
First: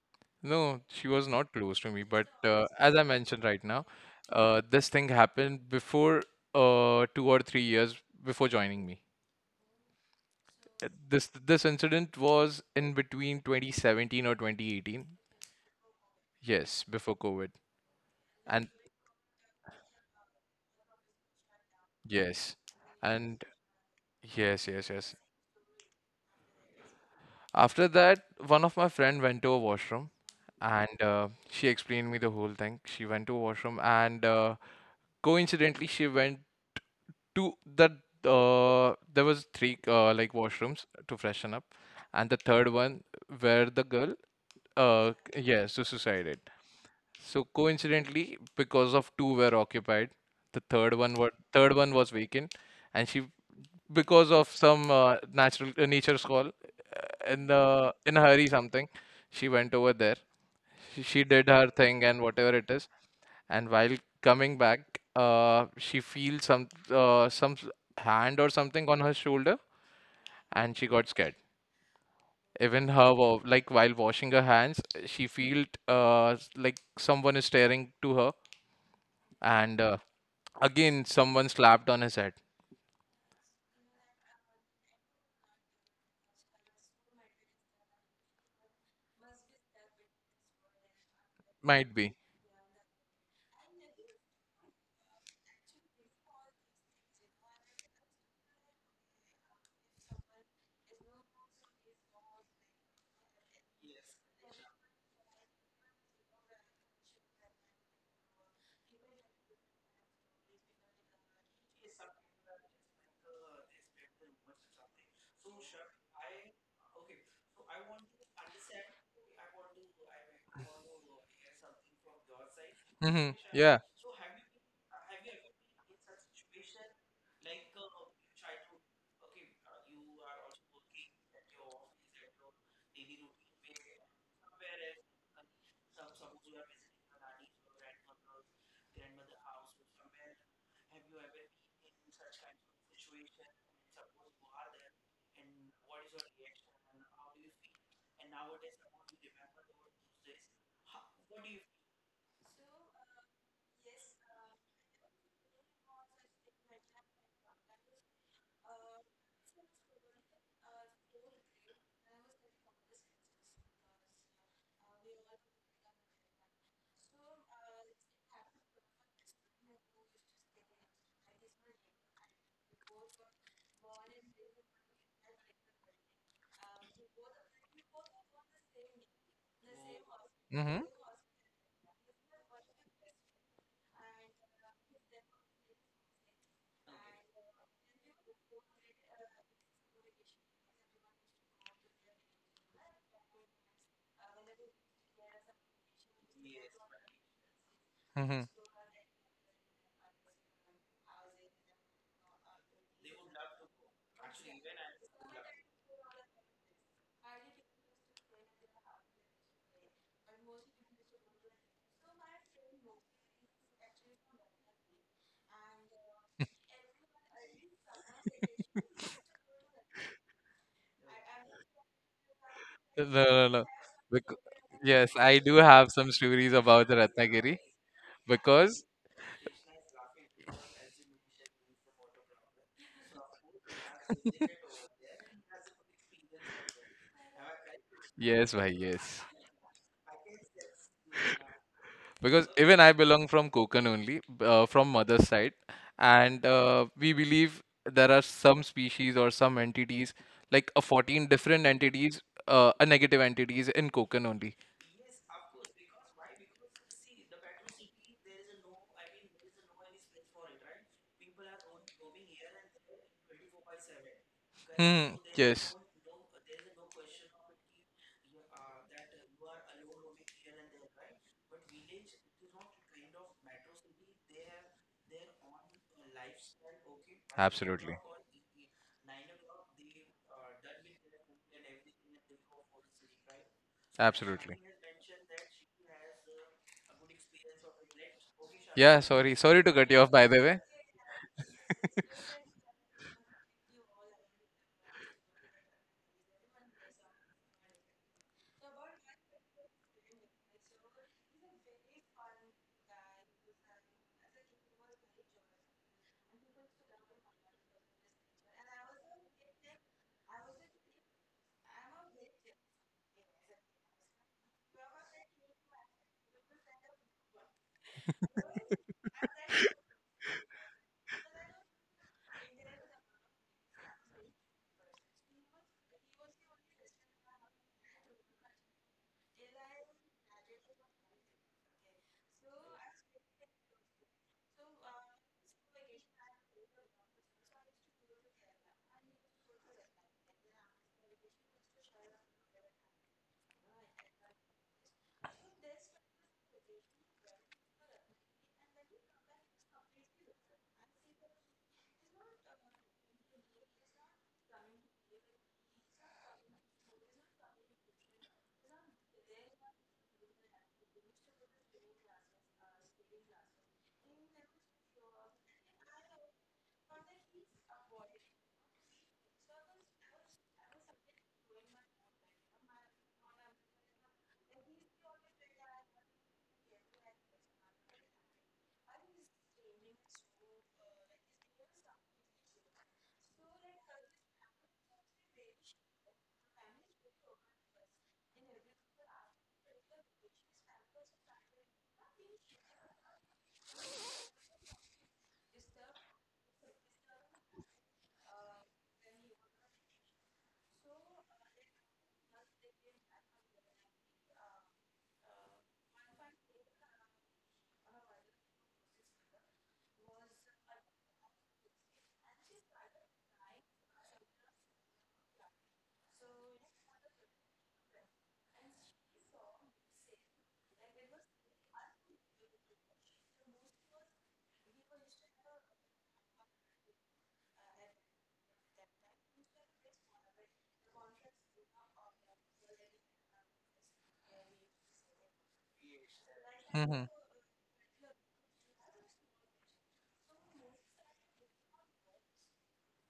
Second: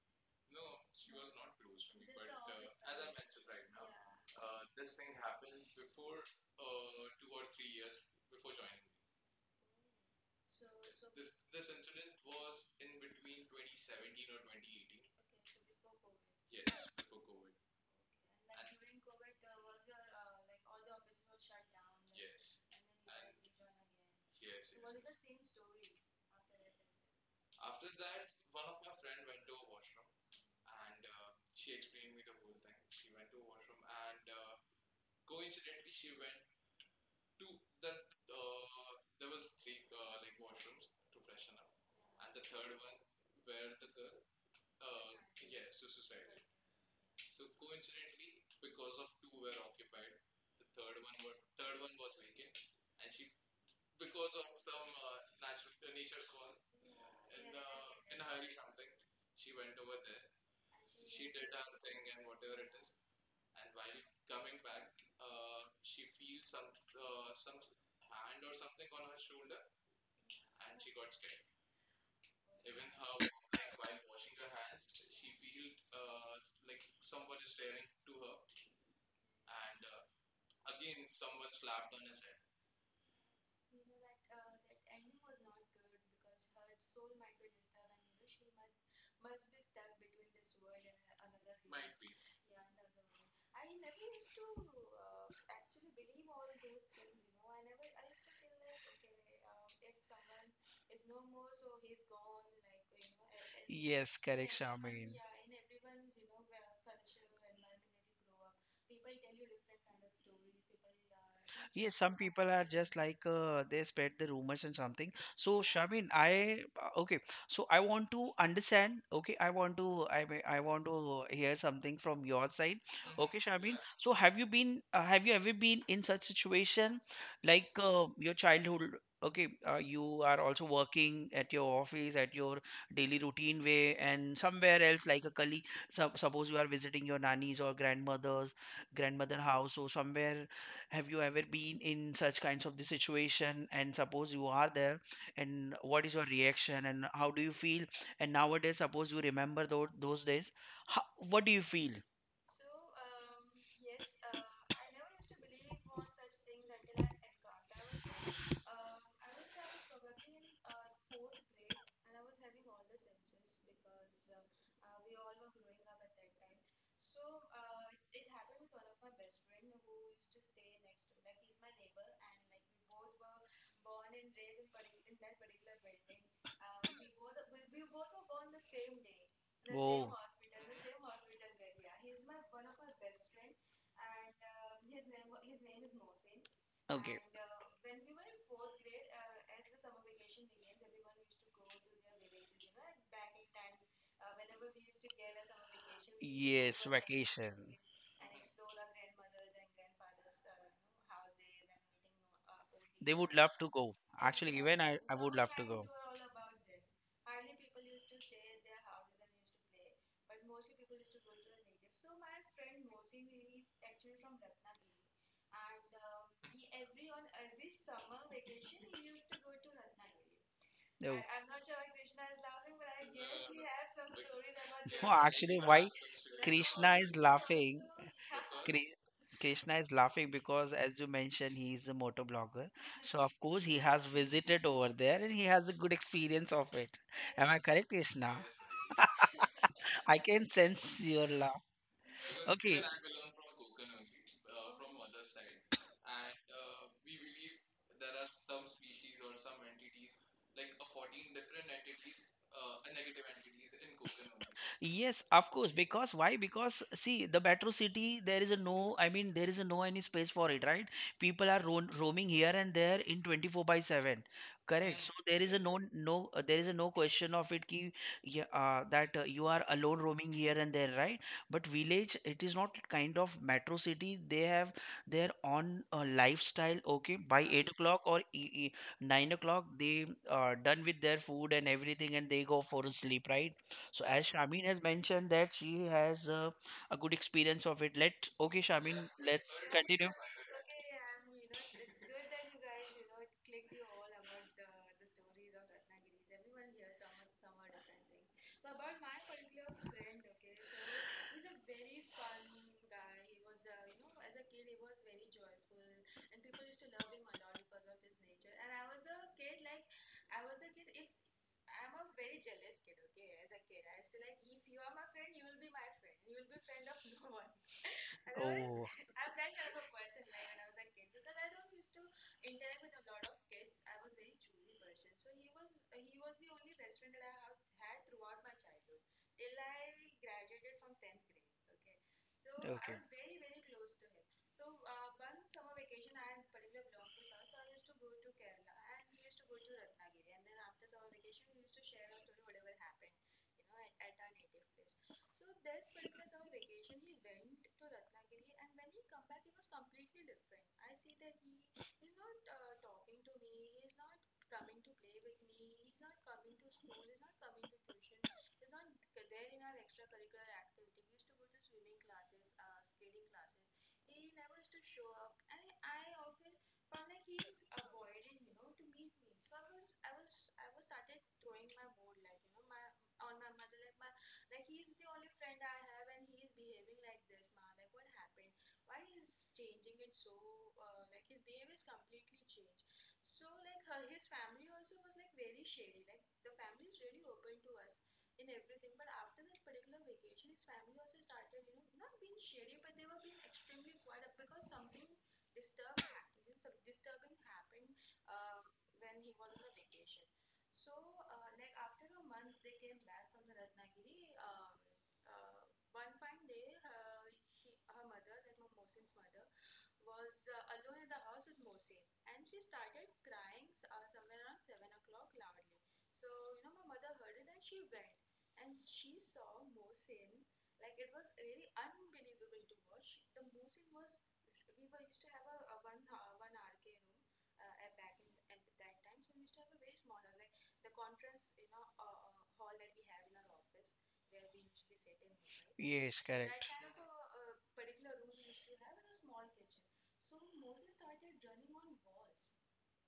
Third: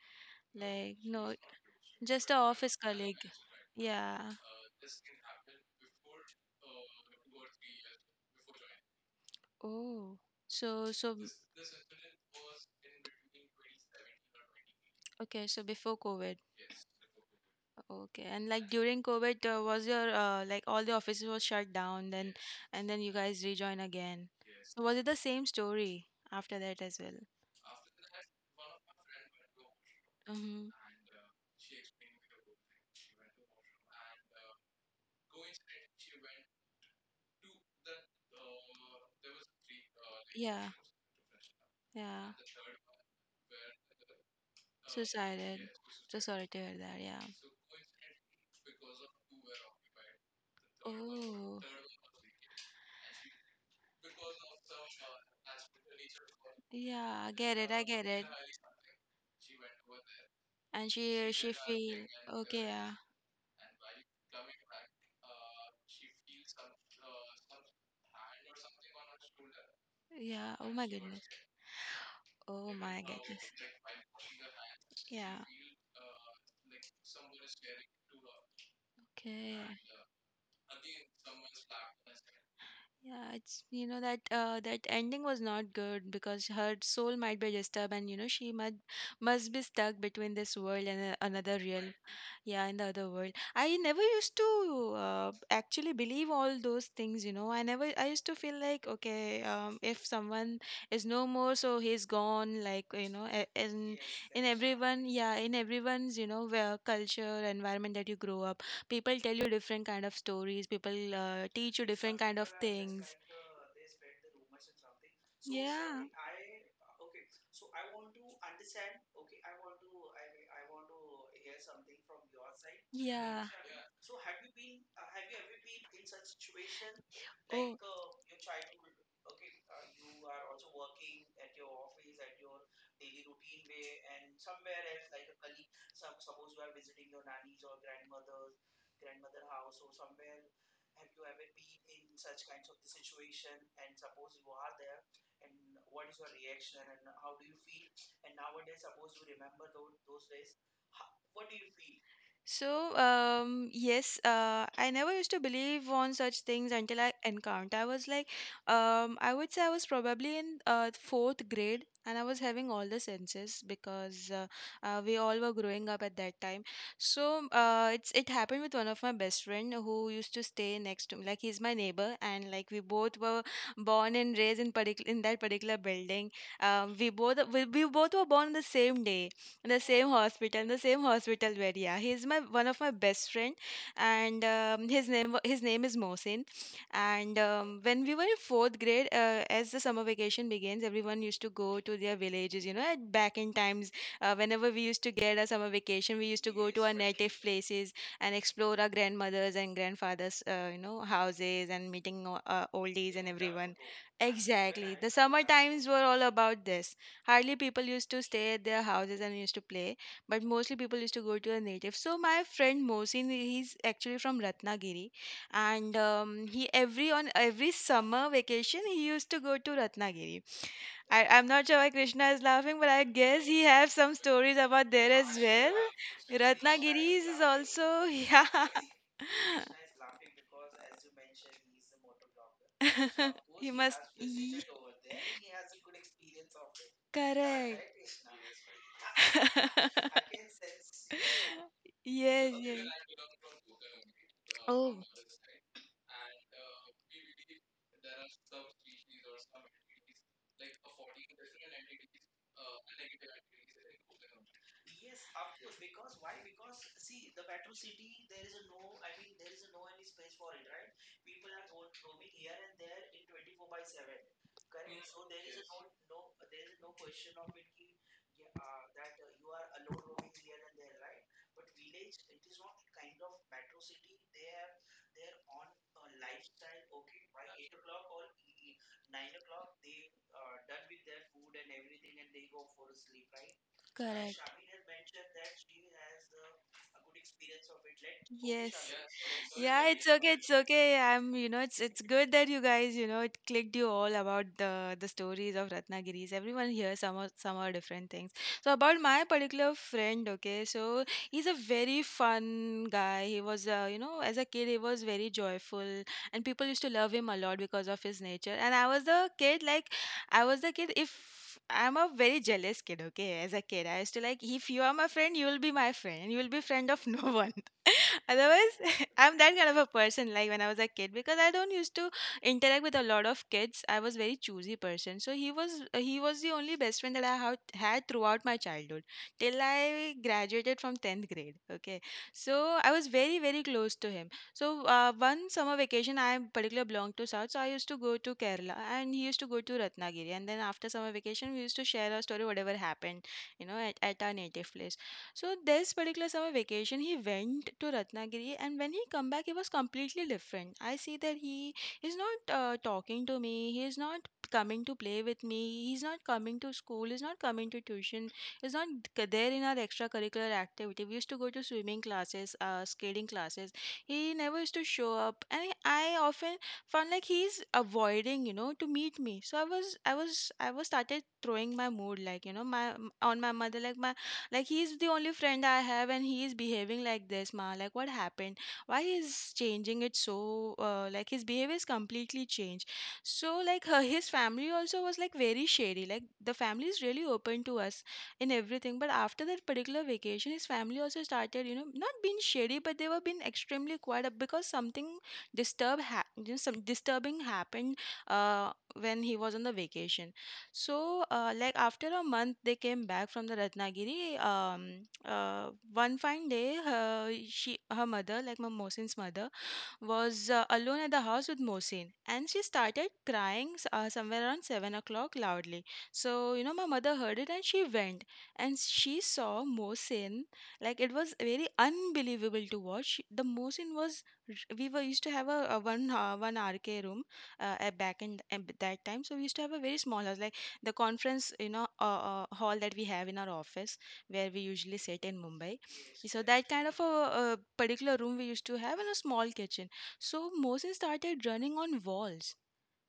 No,
Like,
she was
no,
not close to me, but
just a office
as I
colleague.
mentioned right now,
Yeah.
this thing happened before, 2 or 3 years before joining me.
Oh,
Uh,
so so
this incident was in between 2017 or 2018.
okay, so before COVID.
Yes, before COVID.
Okay, and like
And
during COVID, was your like all the offices were shut down then,
yes,
and then you guys
and
rejoin again.
yes,
So
yes,
was it the
yes.
same story after that as well?
After that, one of my friend went to a washroom,
Mm-hmm.
and she explained me the whole thing. She went to a washroom and, coincidentally she went to the there was three like
Yeah,
washrooms to freshen up,
yeah.
and the third one where the girl,
Suicided.
yes, to
So
suicide.
sorry to hear that. Yeah.
So coincidentally, because of two were occupied, the third one were,
Oh.
third one was vacant. And she, because of some natural nature's call,
Yeah, I
in
get it. I
the
get
in a
it.
hurry something, she went over there.
And
She did
she
her thing
feel—
and whatever
okay.
it is,
Yeah.
and while coming back, she feels some hand or something on her shoulder,
Yeah. Oh
and
my
she got
goodness.
scared.
Oh
Even
my
her wa-
goodness.
like while washing her hands, she
Yeah.
felt like someone is staring to her,
Okay.
and again someone slapped on his head.
Yeah, it's you know that that ending was not good because her soul might be disturbed, and you know she must— must be stuck between this world and another real,
Might be.
yeah, in the other world. I never used to actually believe all those things. You know, I never— I used to feel like okay, if someone is no more, so he's gone. Like you know,
Yes, and
in
correct,
everyone,
Charmaine.
yeah, in everyone's you know where culture environment that you grow up, people tell you different kind of stories, people teach you
Yes, some
different kind
people
of
kind are just
things.
like they spread the rumors and something. So,
Yeah,
Shamin, I okay. So I want to understand. Okay, I want to, I want to hear something from your side.
Hmm.
Okay,
yeah.
Shamin.
Yeah.
So have you been have you ever been in such situation, like your
Oh.
childhood? Okay, you are also working at your office, at your daily routine way, and somewhere else, like a colleague. So, suppose you are visiting your nannies or grandmother house, or somewhere. Have you ever been in such kinds of the situation? And suppose you are there, and what is your reaction, and how do you feel? And nowadays, suppose you remember those days, how, what do you feel?
So, yes, I never used to believe on such things until I encountered. I was like, I would say I was probably in fourth grade and I was having all the senses because we all were growing up at that time. So, it happened with one of my best friend who used to stay next to me. Like he's my neighbor, and like we both were born and raised in particular in that particular building. We both were born on the same day,
Oh.
the
Hmm.
same hospital where, yeah, he's my one of my best friend, and his name is Mohsin.
Okay.
And when we were in fourth grade, as the summer vacation begins, everyone used to go to their villages. You know, at back in times, whenever we used to get a summer vacation, we used to go
Yes,
to our native
vacation.
places and
Hmm.
explore our grandmothers and grandfathers, houses and meeting
They
oldies and
would love to
everyone.
go. Actually, even
Exactly, the
I would
summer
love to go.
times were all about this. Hardly people used to stay at their houses and used to play, but mostly people used to go to a native. So my friend Mohsin, he's actually from Ratnagiri, and he every on every summer vacation he used to go to Ratnagiri.
No.
I'm not sure why Krishna is laughing, but I
No,
guess
no,
he
no.
has some
Bec-
stories about
No,
there
yes,
as
I do
actually,
well.
have
why
some stories about the
Krishna is
Ratnagiri is
Ratnagiri,
laughing?
also yeah.
because.
Kri- Krishna is laughing because, as you mentioned, he is a motor blogger. So, of course,
he
he
must
has
ye-
visited over there and he has a good experience of it. Am I
correct.
correct, Krishna?
Yes, why, yes.
I can sense your laugh.
Because
Yes, yes.
even
Okay.
I belong from Konkan only, from
Oh,
mother's side. And we believe there are some species or some entities, like a 14 different entities, a negative entities in Konkan only.
Yes, of course. Because why? Because see, the metro city, there is a no, I mean, there is a no any space for it, right? People are ro roaming here and there in 24 by 7. Correct. Mm, so
Hmm.
there is a yes.
Yes.
No, no, there is a no question of it ki, yeah, that you are alone roaming here and there, right? But village, it is not kind of metro city. They have their own lifestyle. Okay, by eight
Absolutely.
o'clock or e e 9 o'clock, they done with their food and everything, and they go for a sleep, right? So as
correct.
Absolutely.
Shamin has mentioned that she has a good experience of it. Let, okay,
Yes.
Yeah.
Shamin,
Sorry.
let's
Sorry to
Yeah,
cut you
it's
continue.
off, by
okay.
the
It's
way.
okay. I'm, you know, it's good that you guys, you know, it clicked you all about the stories of Ratnagiris. Everyone here, some are different things. So about my particular friend, okay, so he's a very fun guy. He was, you know, as a kid, he was very joyful, and people used to love him a lot because of his nature. And I was the kid, like, I was the kid. If I'm a very jealous kid, okay, as a kid, I used to, like, if you are my friend, you will be my friend. You will be friend of no one. Otherwise,
Oh,
I'm that kind of a person. Like when I was a kid, because I don't used to interact with a lot of kids. I was very choosy person. So he was the only best friend that I had had throughout my childhood till I graduated from tenth grade. Okay, so I
okay.
was very close to him. So one summer vacation, I particularly belonged to South, so I used to go to Kerala, and he used to go to Ratnagiri. And then after summer vacation, we used to share our story, whatever happened, you know, at our native place. So this particular summer vacation, he went to Ratnagiri, and when he come back, he was completely different. I see that he is not talking to me. He is not coming to play with me. He's not coming to school. He's not coming to tuition. He's not there in our extracurricular activity. We used to go to swimming classes, skating classes. He never used to show up, and I often found like he's avoiding, you know, to meet me. So I was started throwing my mood, like, you know, my on my mother, like my, like he's the only friend I have, and he is behaving like this, ma. Like what happened? Why is changing it so? Like his behavior is completely changed. So like her, his family also was like very shady. Like the family is really open to us in everything. But after that particular vacation, his family also started, you know, not being shady, but they were being extremely quiet up because something you know, some disturbing happened uh, when he was on the vacation. So, like after a month, they came back from the Ratnagiri. One fine day, her mother, like my Mohsin's mother, was alone at the house with Mohsin, and she started crying somewhere around 7 o'clock loudly. So, you know, my mother heard it and she went and she saw Mohsin. Like, it was very unbelievable to watch. The Mohsin was, we were used to have a one, one RK room at back in at that time. So, we used to have a very small house, like the conference, you know, hall that we have in our office where we usually sit in Mumbai.
Yes,
So, that
correct.
kind of a,
Hmm.
particular room we used to have, and a small kitchen. So Moses started running on walls,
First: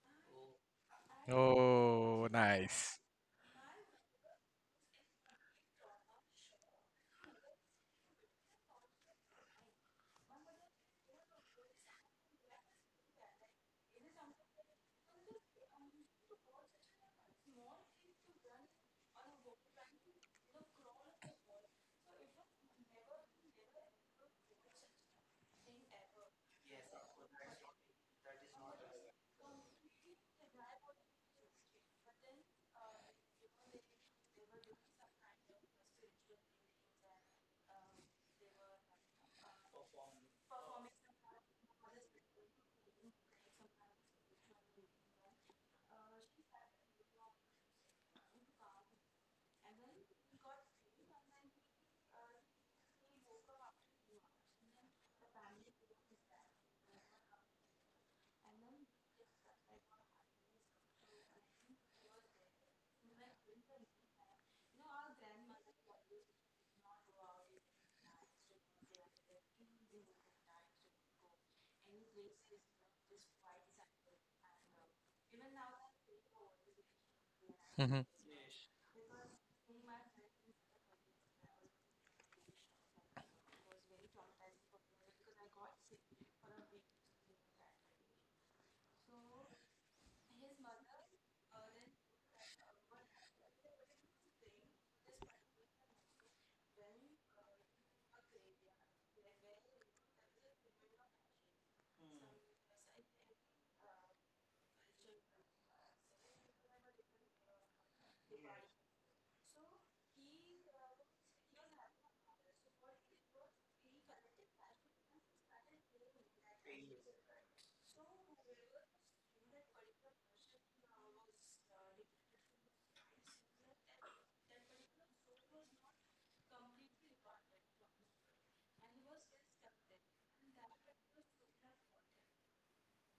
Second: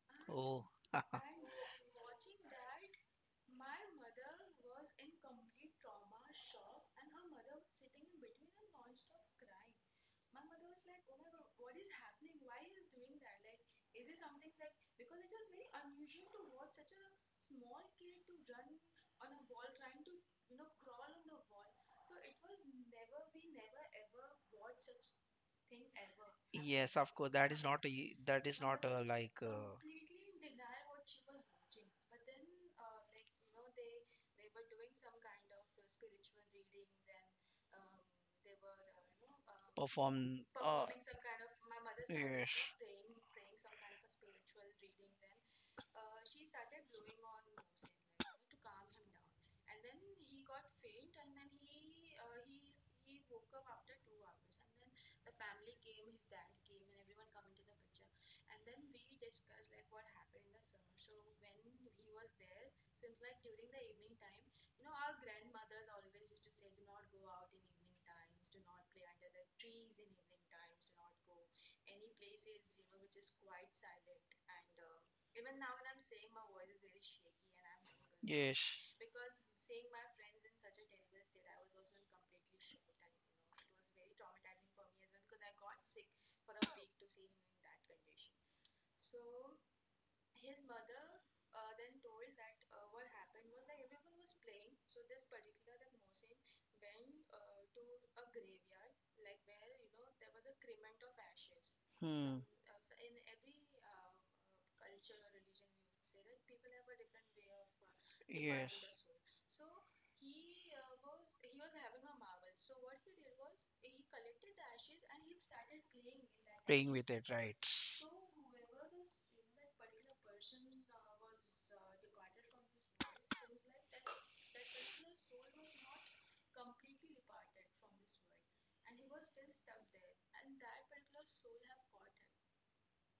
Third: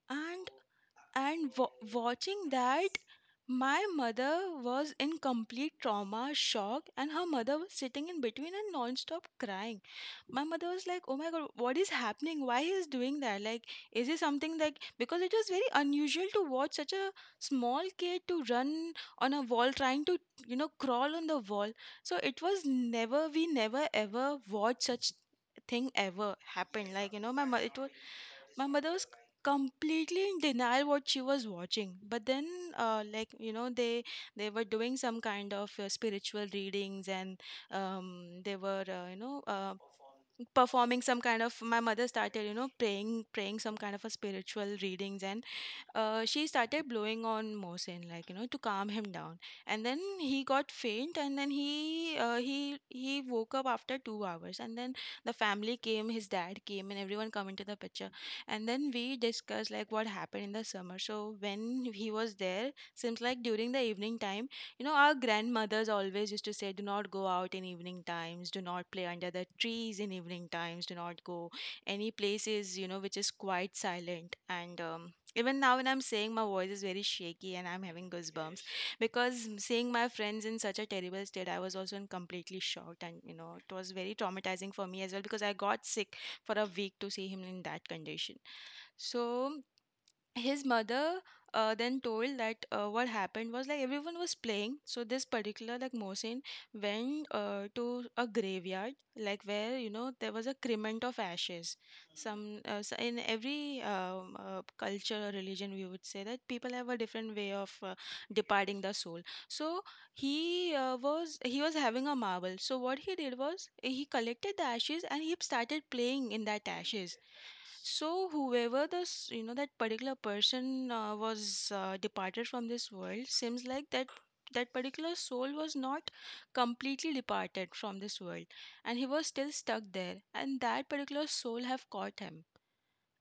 and
Oh.
Oh,
watching that,
nice.
my mother was in complete trauma shock, and her mother was sitting in between and non-stop crying. My mother was like, oh my god, what is happening, why he is doing that, like, is it something like, because it was very unusual to watch such a small kid to run on a wall, trying to, you know, crawl on the wall. So it was never, we never ever watched such thing ever happened.
Yes,
Like,
of
you
course.
know, my
That
mother,
is
it was, my
not
mother
a,
was
like
completely in denial what she was watching. But then like, you know, they were doing some kind of spiritual readings, and they were you know
perform.
performing some kind of my mother started,
Yes.
you know, praying, some kind of a spiritual readings, and she started blowing on Mohsen, like, you know, to calm him down. And then he got faint, and then he woke up after 2 hours. And then the family came, his dad came, and everyone come into the picture. And then we discussed like what happened in the summer. So when he was there, seems like during the evening time, you know, our grandmothers always used to say, "Do not go out in evening times. Do not play under the trees in evening times. Do not go any places, you know, which is quite silent." And even now when I'm saying, my voice is very shaky and I'm having goosebumps,
Yes.
because seeing my friends in such a terrible state, I was also in completely shocked, and, you know, it was very traumatizing for me as well, because I got sick for a week to see him in that condition. So his mother then told that what happened was, like, everyone was playing, so this particular, like, Mohsin went to a graveyard, like, where, you know, there was a crement of ashes.
Hmm.
Some in every culture or religion, we would say that people have a different way of
Yes.
departing the soul. So he was having a marble, so what he did was he collected the ashes, and he started playing in that
Ashes, with
ashes.
it, right? So,
So whoever this, you know, that particular person was departed from this world, seems like that that particular soul was not completely departed from this world, and he was still stuck there. And that particular soul have caught him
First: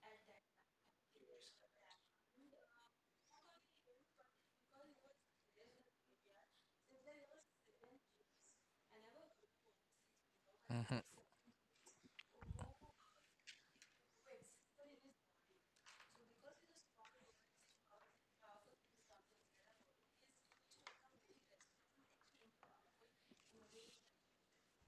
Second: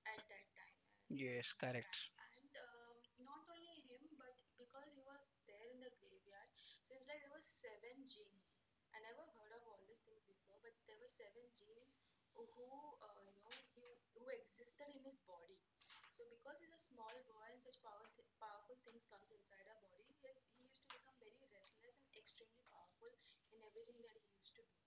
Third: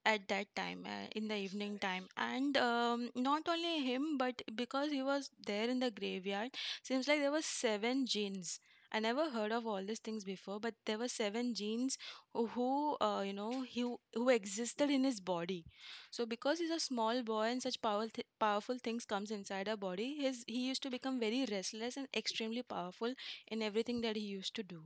at that time, in the
yes, correct.
evening time.
Practice,
And not only him, but because he was there in the graveyard, seems like there were seven genes. I never heard of all these things before, but there
Mhm.
were seven genes who, you know who, existed in his body. So because he's a small boy, and such powerful powerful things comes inside our body, his he used to become very restless and extremely powerful in everything that he used to do.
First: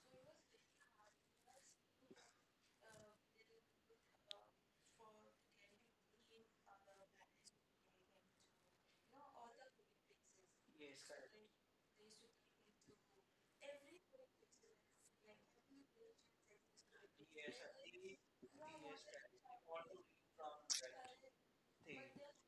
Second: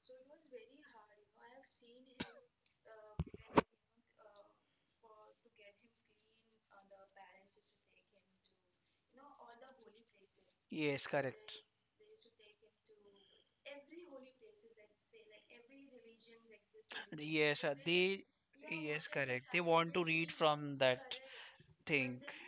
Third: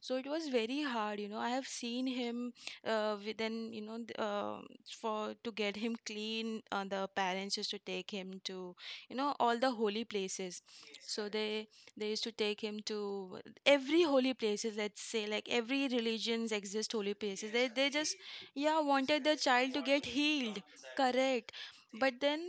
So it was very hard, you know, I have seen him within you know th- for to get him clean. The parents used to take him to, you know, all the holy places. So they used to take him to every holy places, let's say, like every religions exist holy places.
just
They just,
they.
yeah, wanted their child to get healed.
But
Correct. But then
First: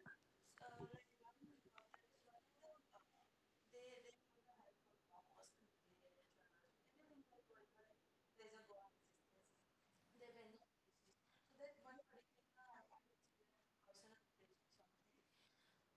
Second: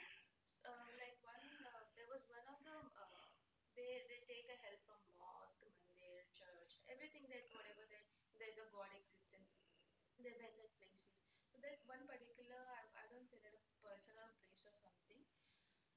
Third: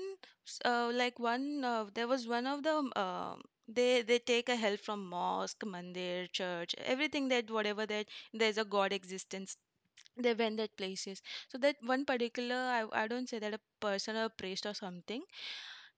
s- like one there was one of the they take a help from mosque, mandir, church, everything that whatever that there's a god existence. They went that places. So that one particular, I don't say that a person or priest or something,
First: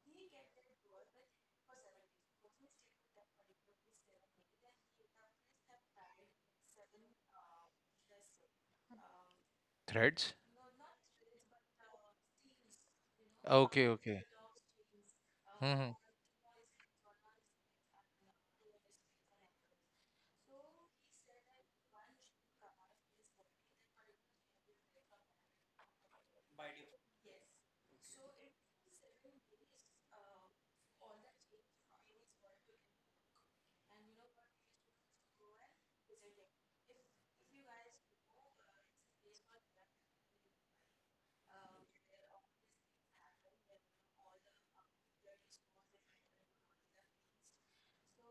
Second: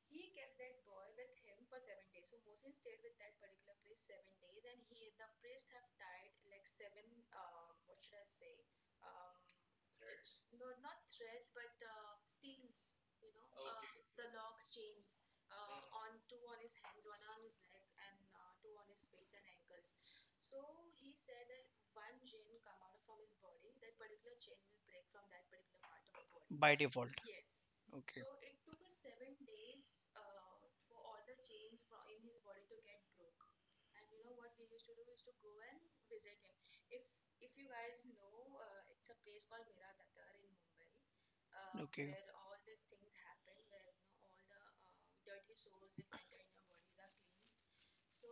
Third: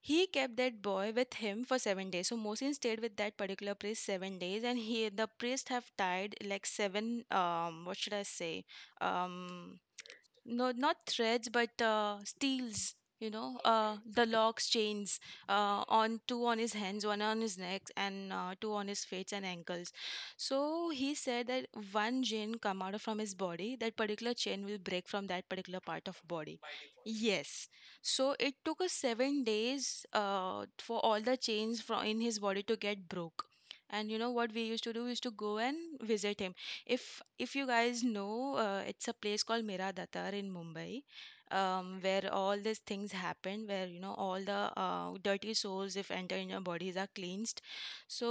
he kept that boy with him for 7 days. So Mosin stayed with that particular priest 7 days, and he the priest have died like seven, what should I say, um
Threads?
no, not threads, but steels, you know,
Okay, okay.
the locks, chains,
Mhm.
on two on his hands, one on his neck, and two on his feet and ankles. So he said that one chain come from his body, that particular chain will break from that particular part of body.
by default.
Yes. So it took us 7 days for all the chains from in his body to get broke. And you know what we used to do, we used to go and visit him. If you guys know, it's a place called Mira Datar in Mumbai, where all these things happen, where, you know, all the dirty souls, if enter in your bodies, are cleansed. So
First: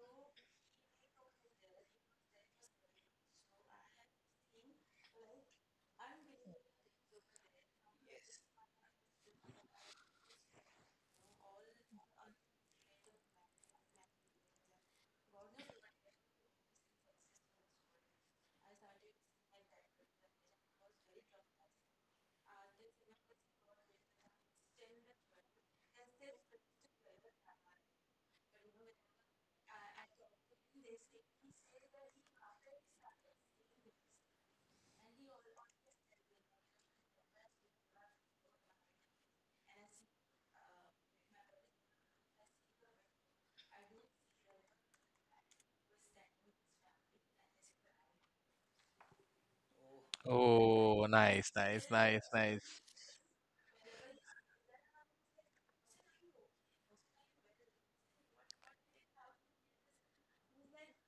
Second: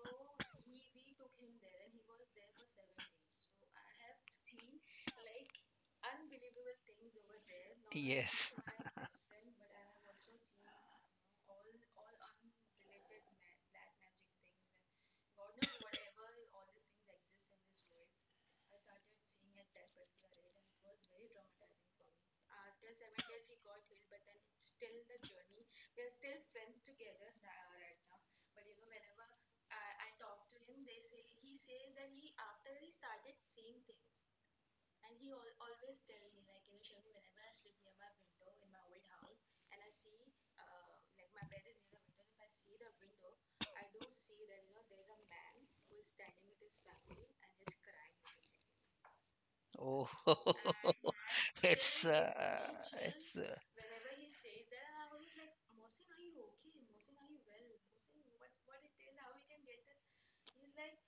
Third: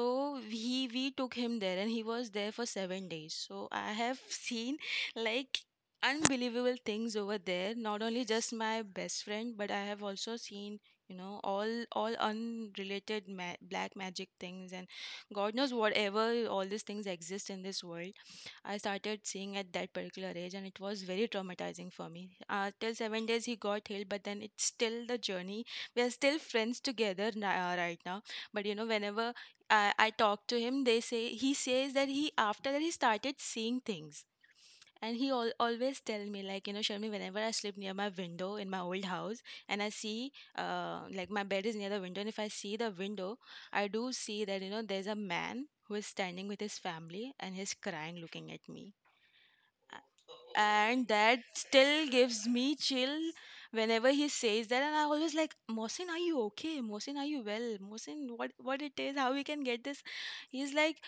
we took him there, and he was there for 7 days. So I have seen, like, unbelievable things over there. Not only just my best friend, but I have also seen, you know, all unrelated black magic things, and god knows whatever all these things exist in this world I started seeing at that particular age, and it was very traumatizing for me. Till 7 days, he got healed, but then it's still the journey. We are still friends together now, right now. But you know, whenever I talk to him, they say, he says that he after that he started seeing things. And he always tell me like, you know, Sharmi, whenever I sleep near my window in my old house, and I see, like my bed is near the window, and if I see the window, I do see that, you know, there's a man who is standing with his family, and he's crying looking at me.
Oh.
Oh,
And that
nice, nice,
still
nice,
gives me
nice.
chill
uh,
whenever he says that. And I always like, Mohsin, are you okay? Mohsin, are you well? Mohsin, what it is, how we can get this? He's like,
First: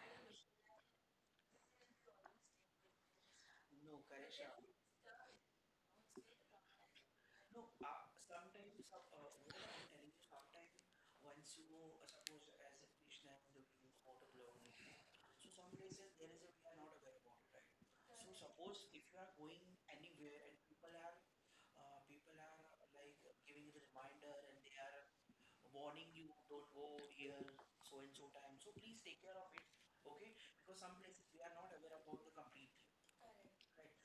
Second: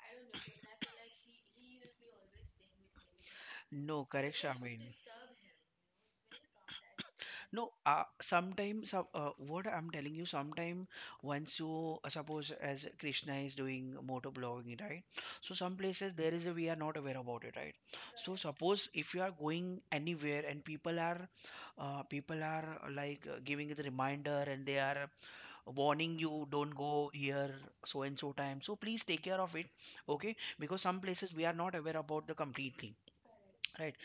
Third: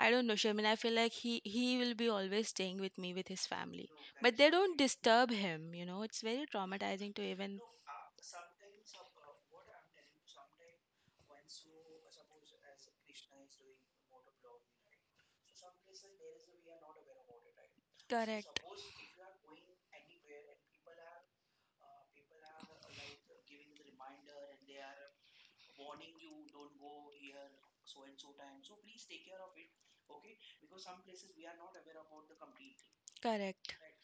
I don't know, Shamin, I feel like he will be always staying with me with his family, but they
that,
don't disturb him. You know, it's very traumatizing to even.
no, sometimes what I'm telling you, sometime once you suppose as Krishna is doing motor blogging, right? So some places there is a, we are not aware about it, right? So
Correct.
suppose if you are going anywhere and people are, like giving you the reminder and they are warning you, don't go here so and so time. So please take care of it, okay? Because some places we are not aware about the complete thing,
Correct.
right?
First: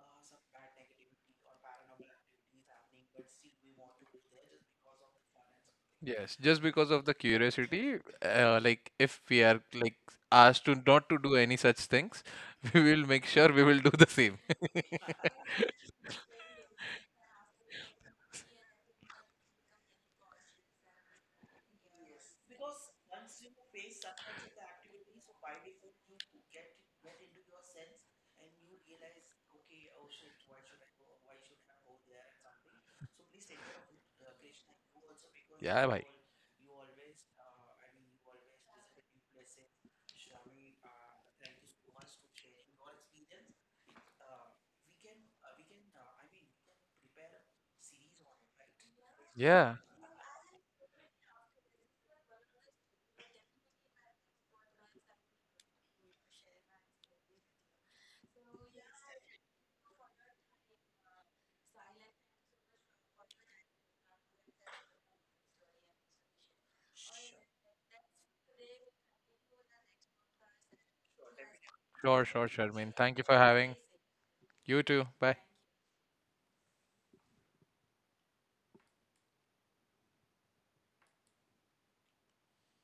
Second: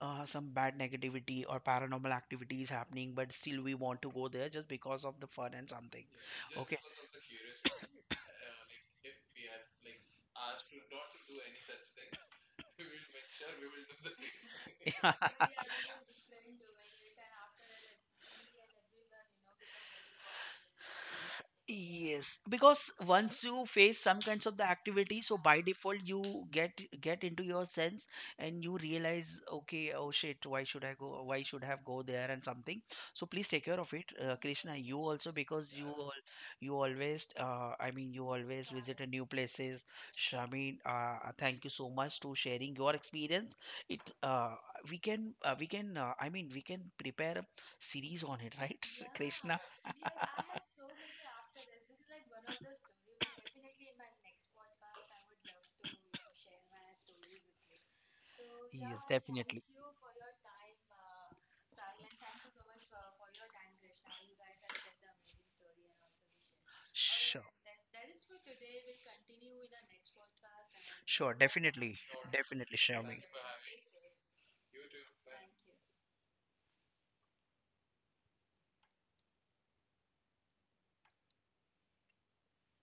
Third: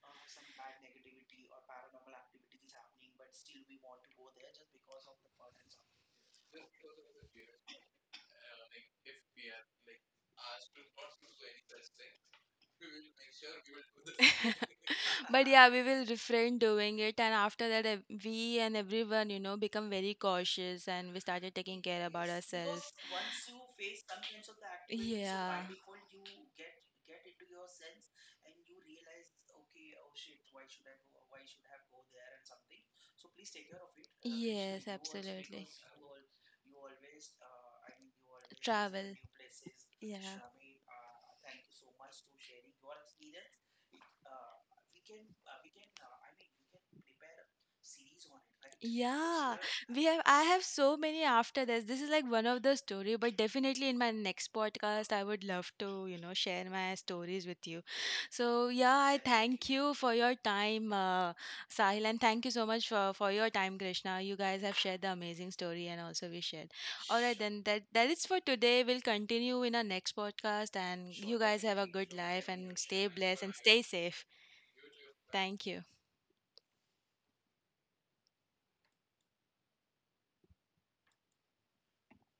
some bad negativity or paranormal activity is happening, but still we want to go there just because of the fun and something.
Yes, just
Okay.
because of the curiosity, like, if we are like asked to not to do any such things, we will make sure we will do the same.
Yeah.
But yeah, we will refrain doing it, and after that, ev- we and everyone, you know, become very cautious, and we started taking care about
Yes, because
ourselves.
once you face some kinds of the activity, so by
Yeah.
default you get into your sense, and you realize, okay, oh shit, why should I go? Why should I have go there and something? So please take care of it, Krishna.
Yes,
You also
absolutely.
because you
Yeah, bhai.
you always, I mean, you always visit a
Travel.
new places.
Yeah.
Shamin, thank you so much to sharing your experience. It we can I mean we can prepare a series on it, right,
Yeah,
Krishna?
Yeah,
we have. I have so many after this. This is like one of the story, but definitely in my next podcast, I would love to, you know, share my stories with you. So yeah,
Yes,
I
definitely.
thank you for your time, Sahil, and thank you so much for your time, Krishna. You guys have shared the amazing story, and also we shared. All right. Sure,
Sure.
then that is for today. We'll continue in our next podcast, and sure,
Sure,
you guys have a
definitely.
good
sure, sure,
life,
Definitely,
and
Sharmeen.
stay
Thank
Xiaomi.
you for
blessed and
having.
stay safe.
You too. Bye.
Thank you.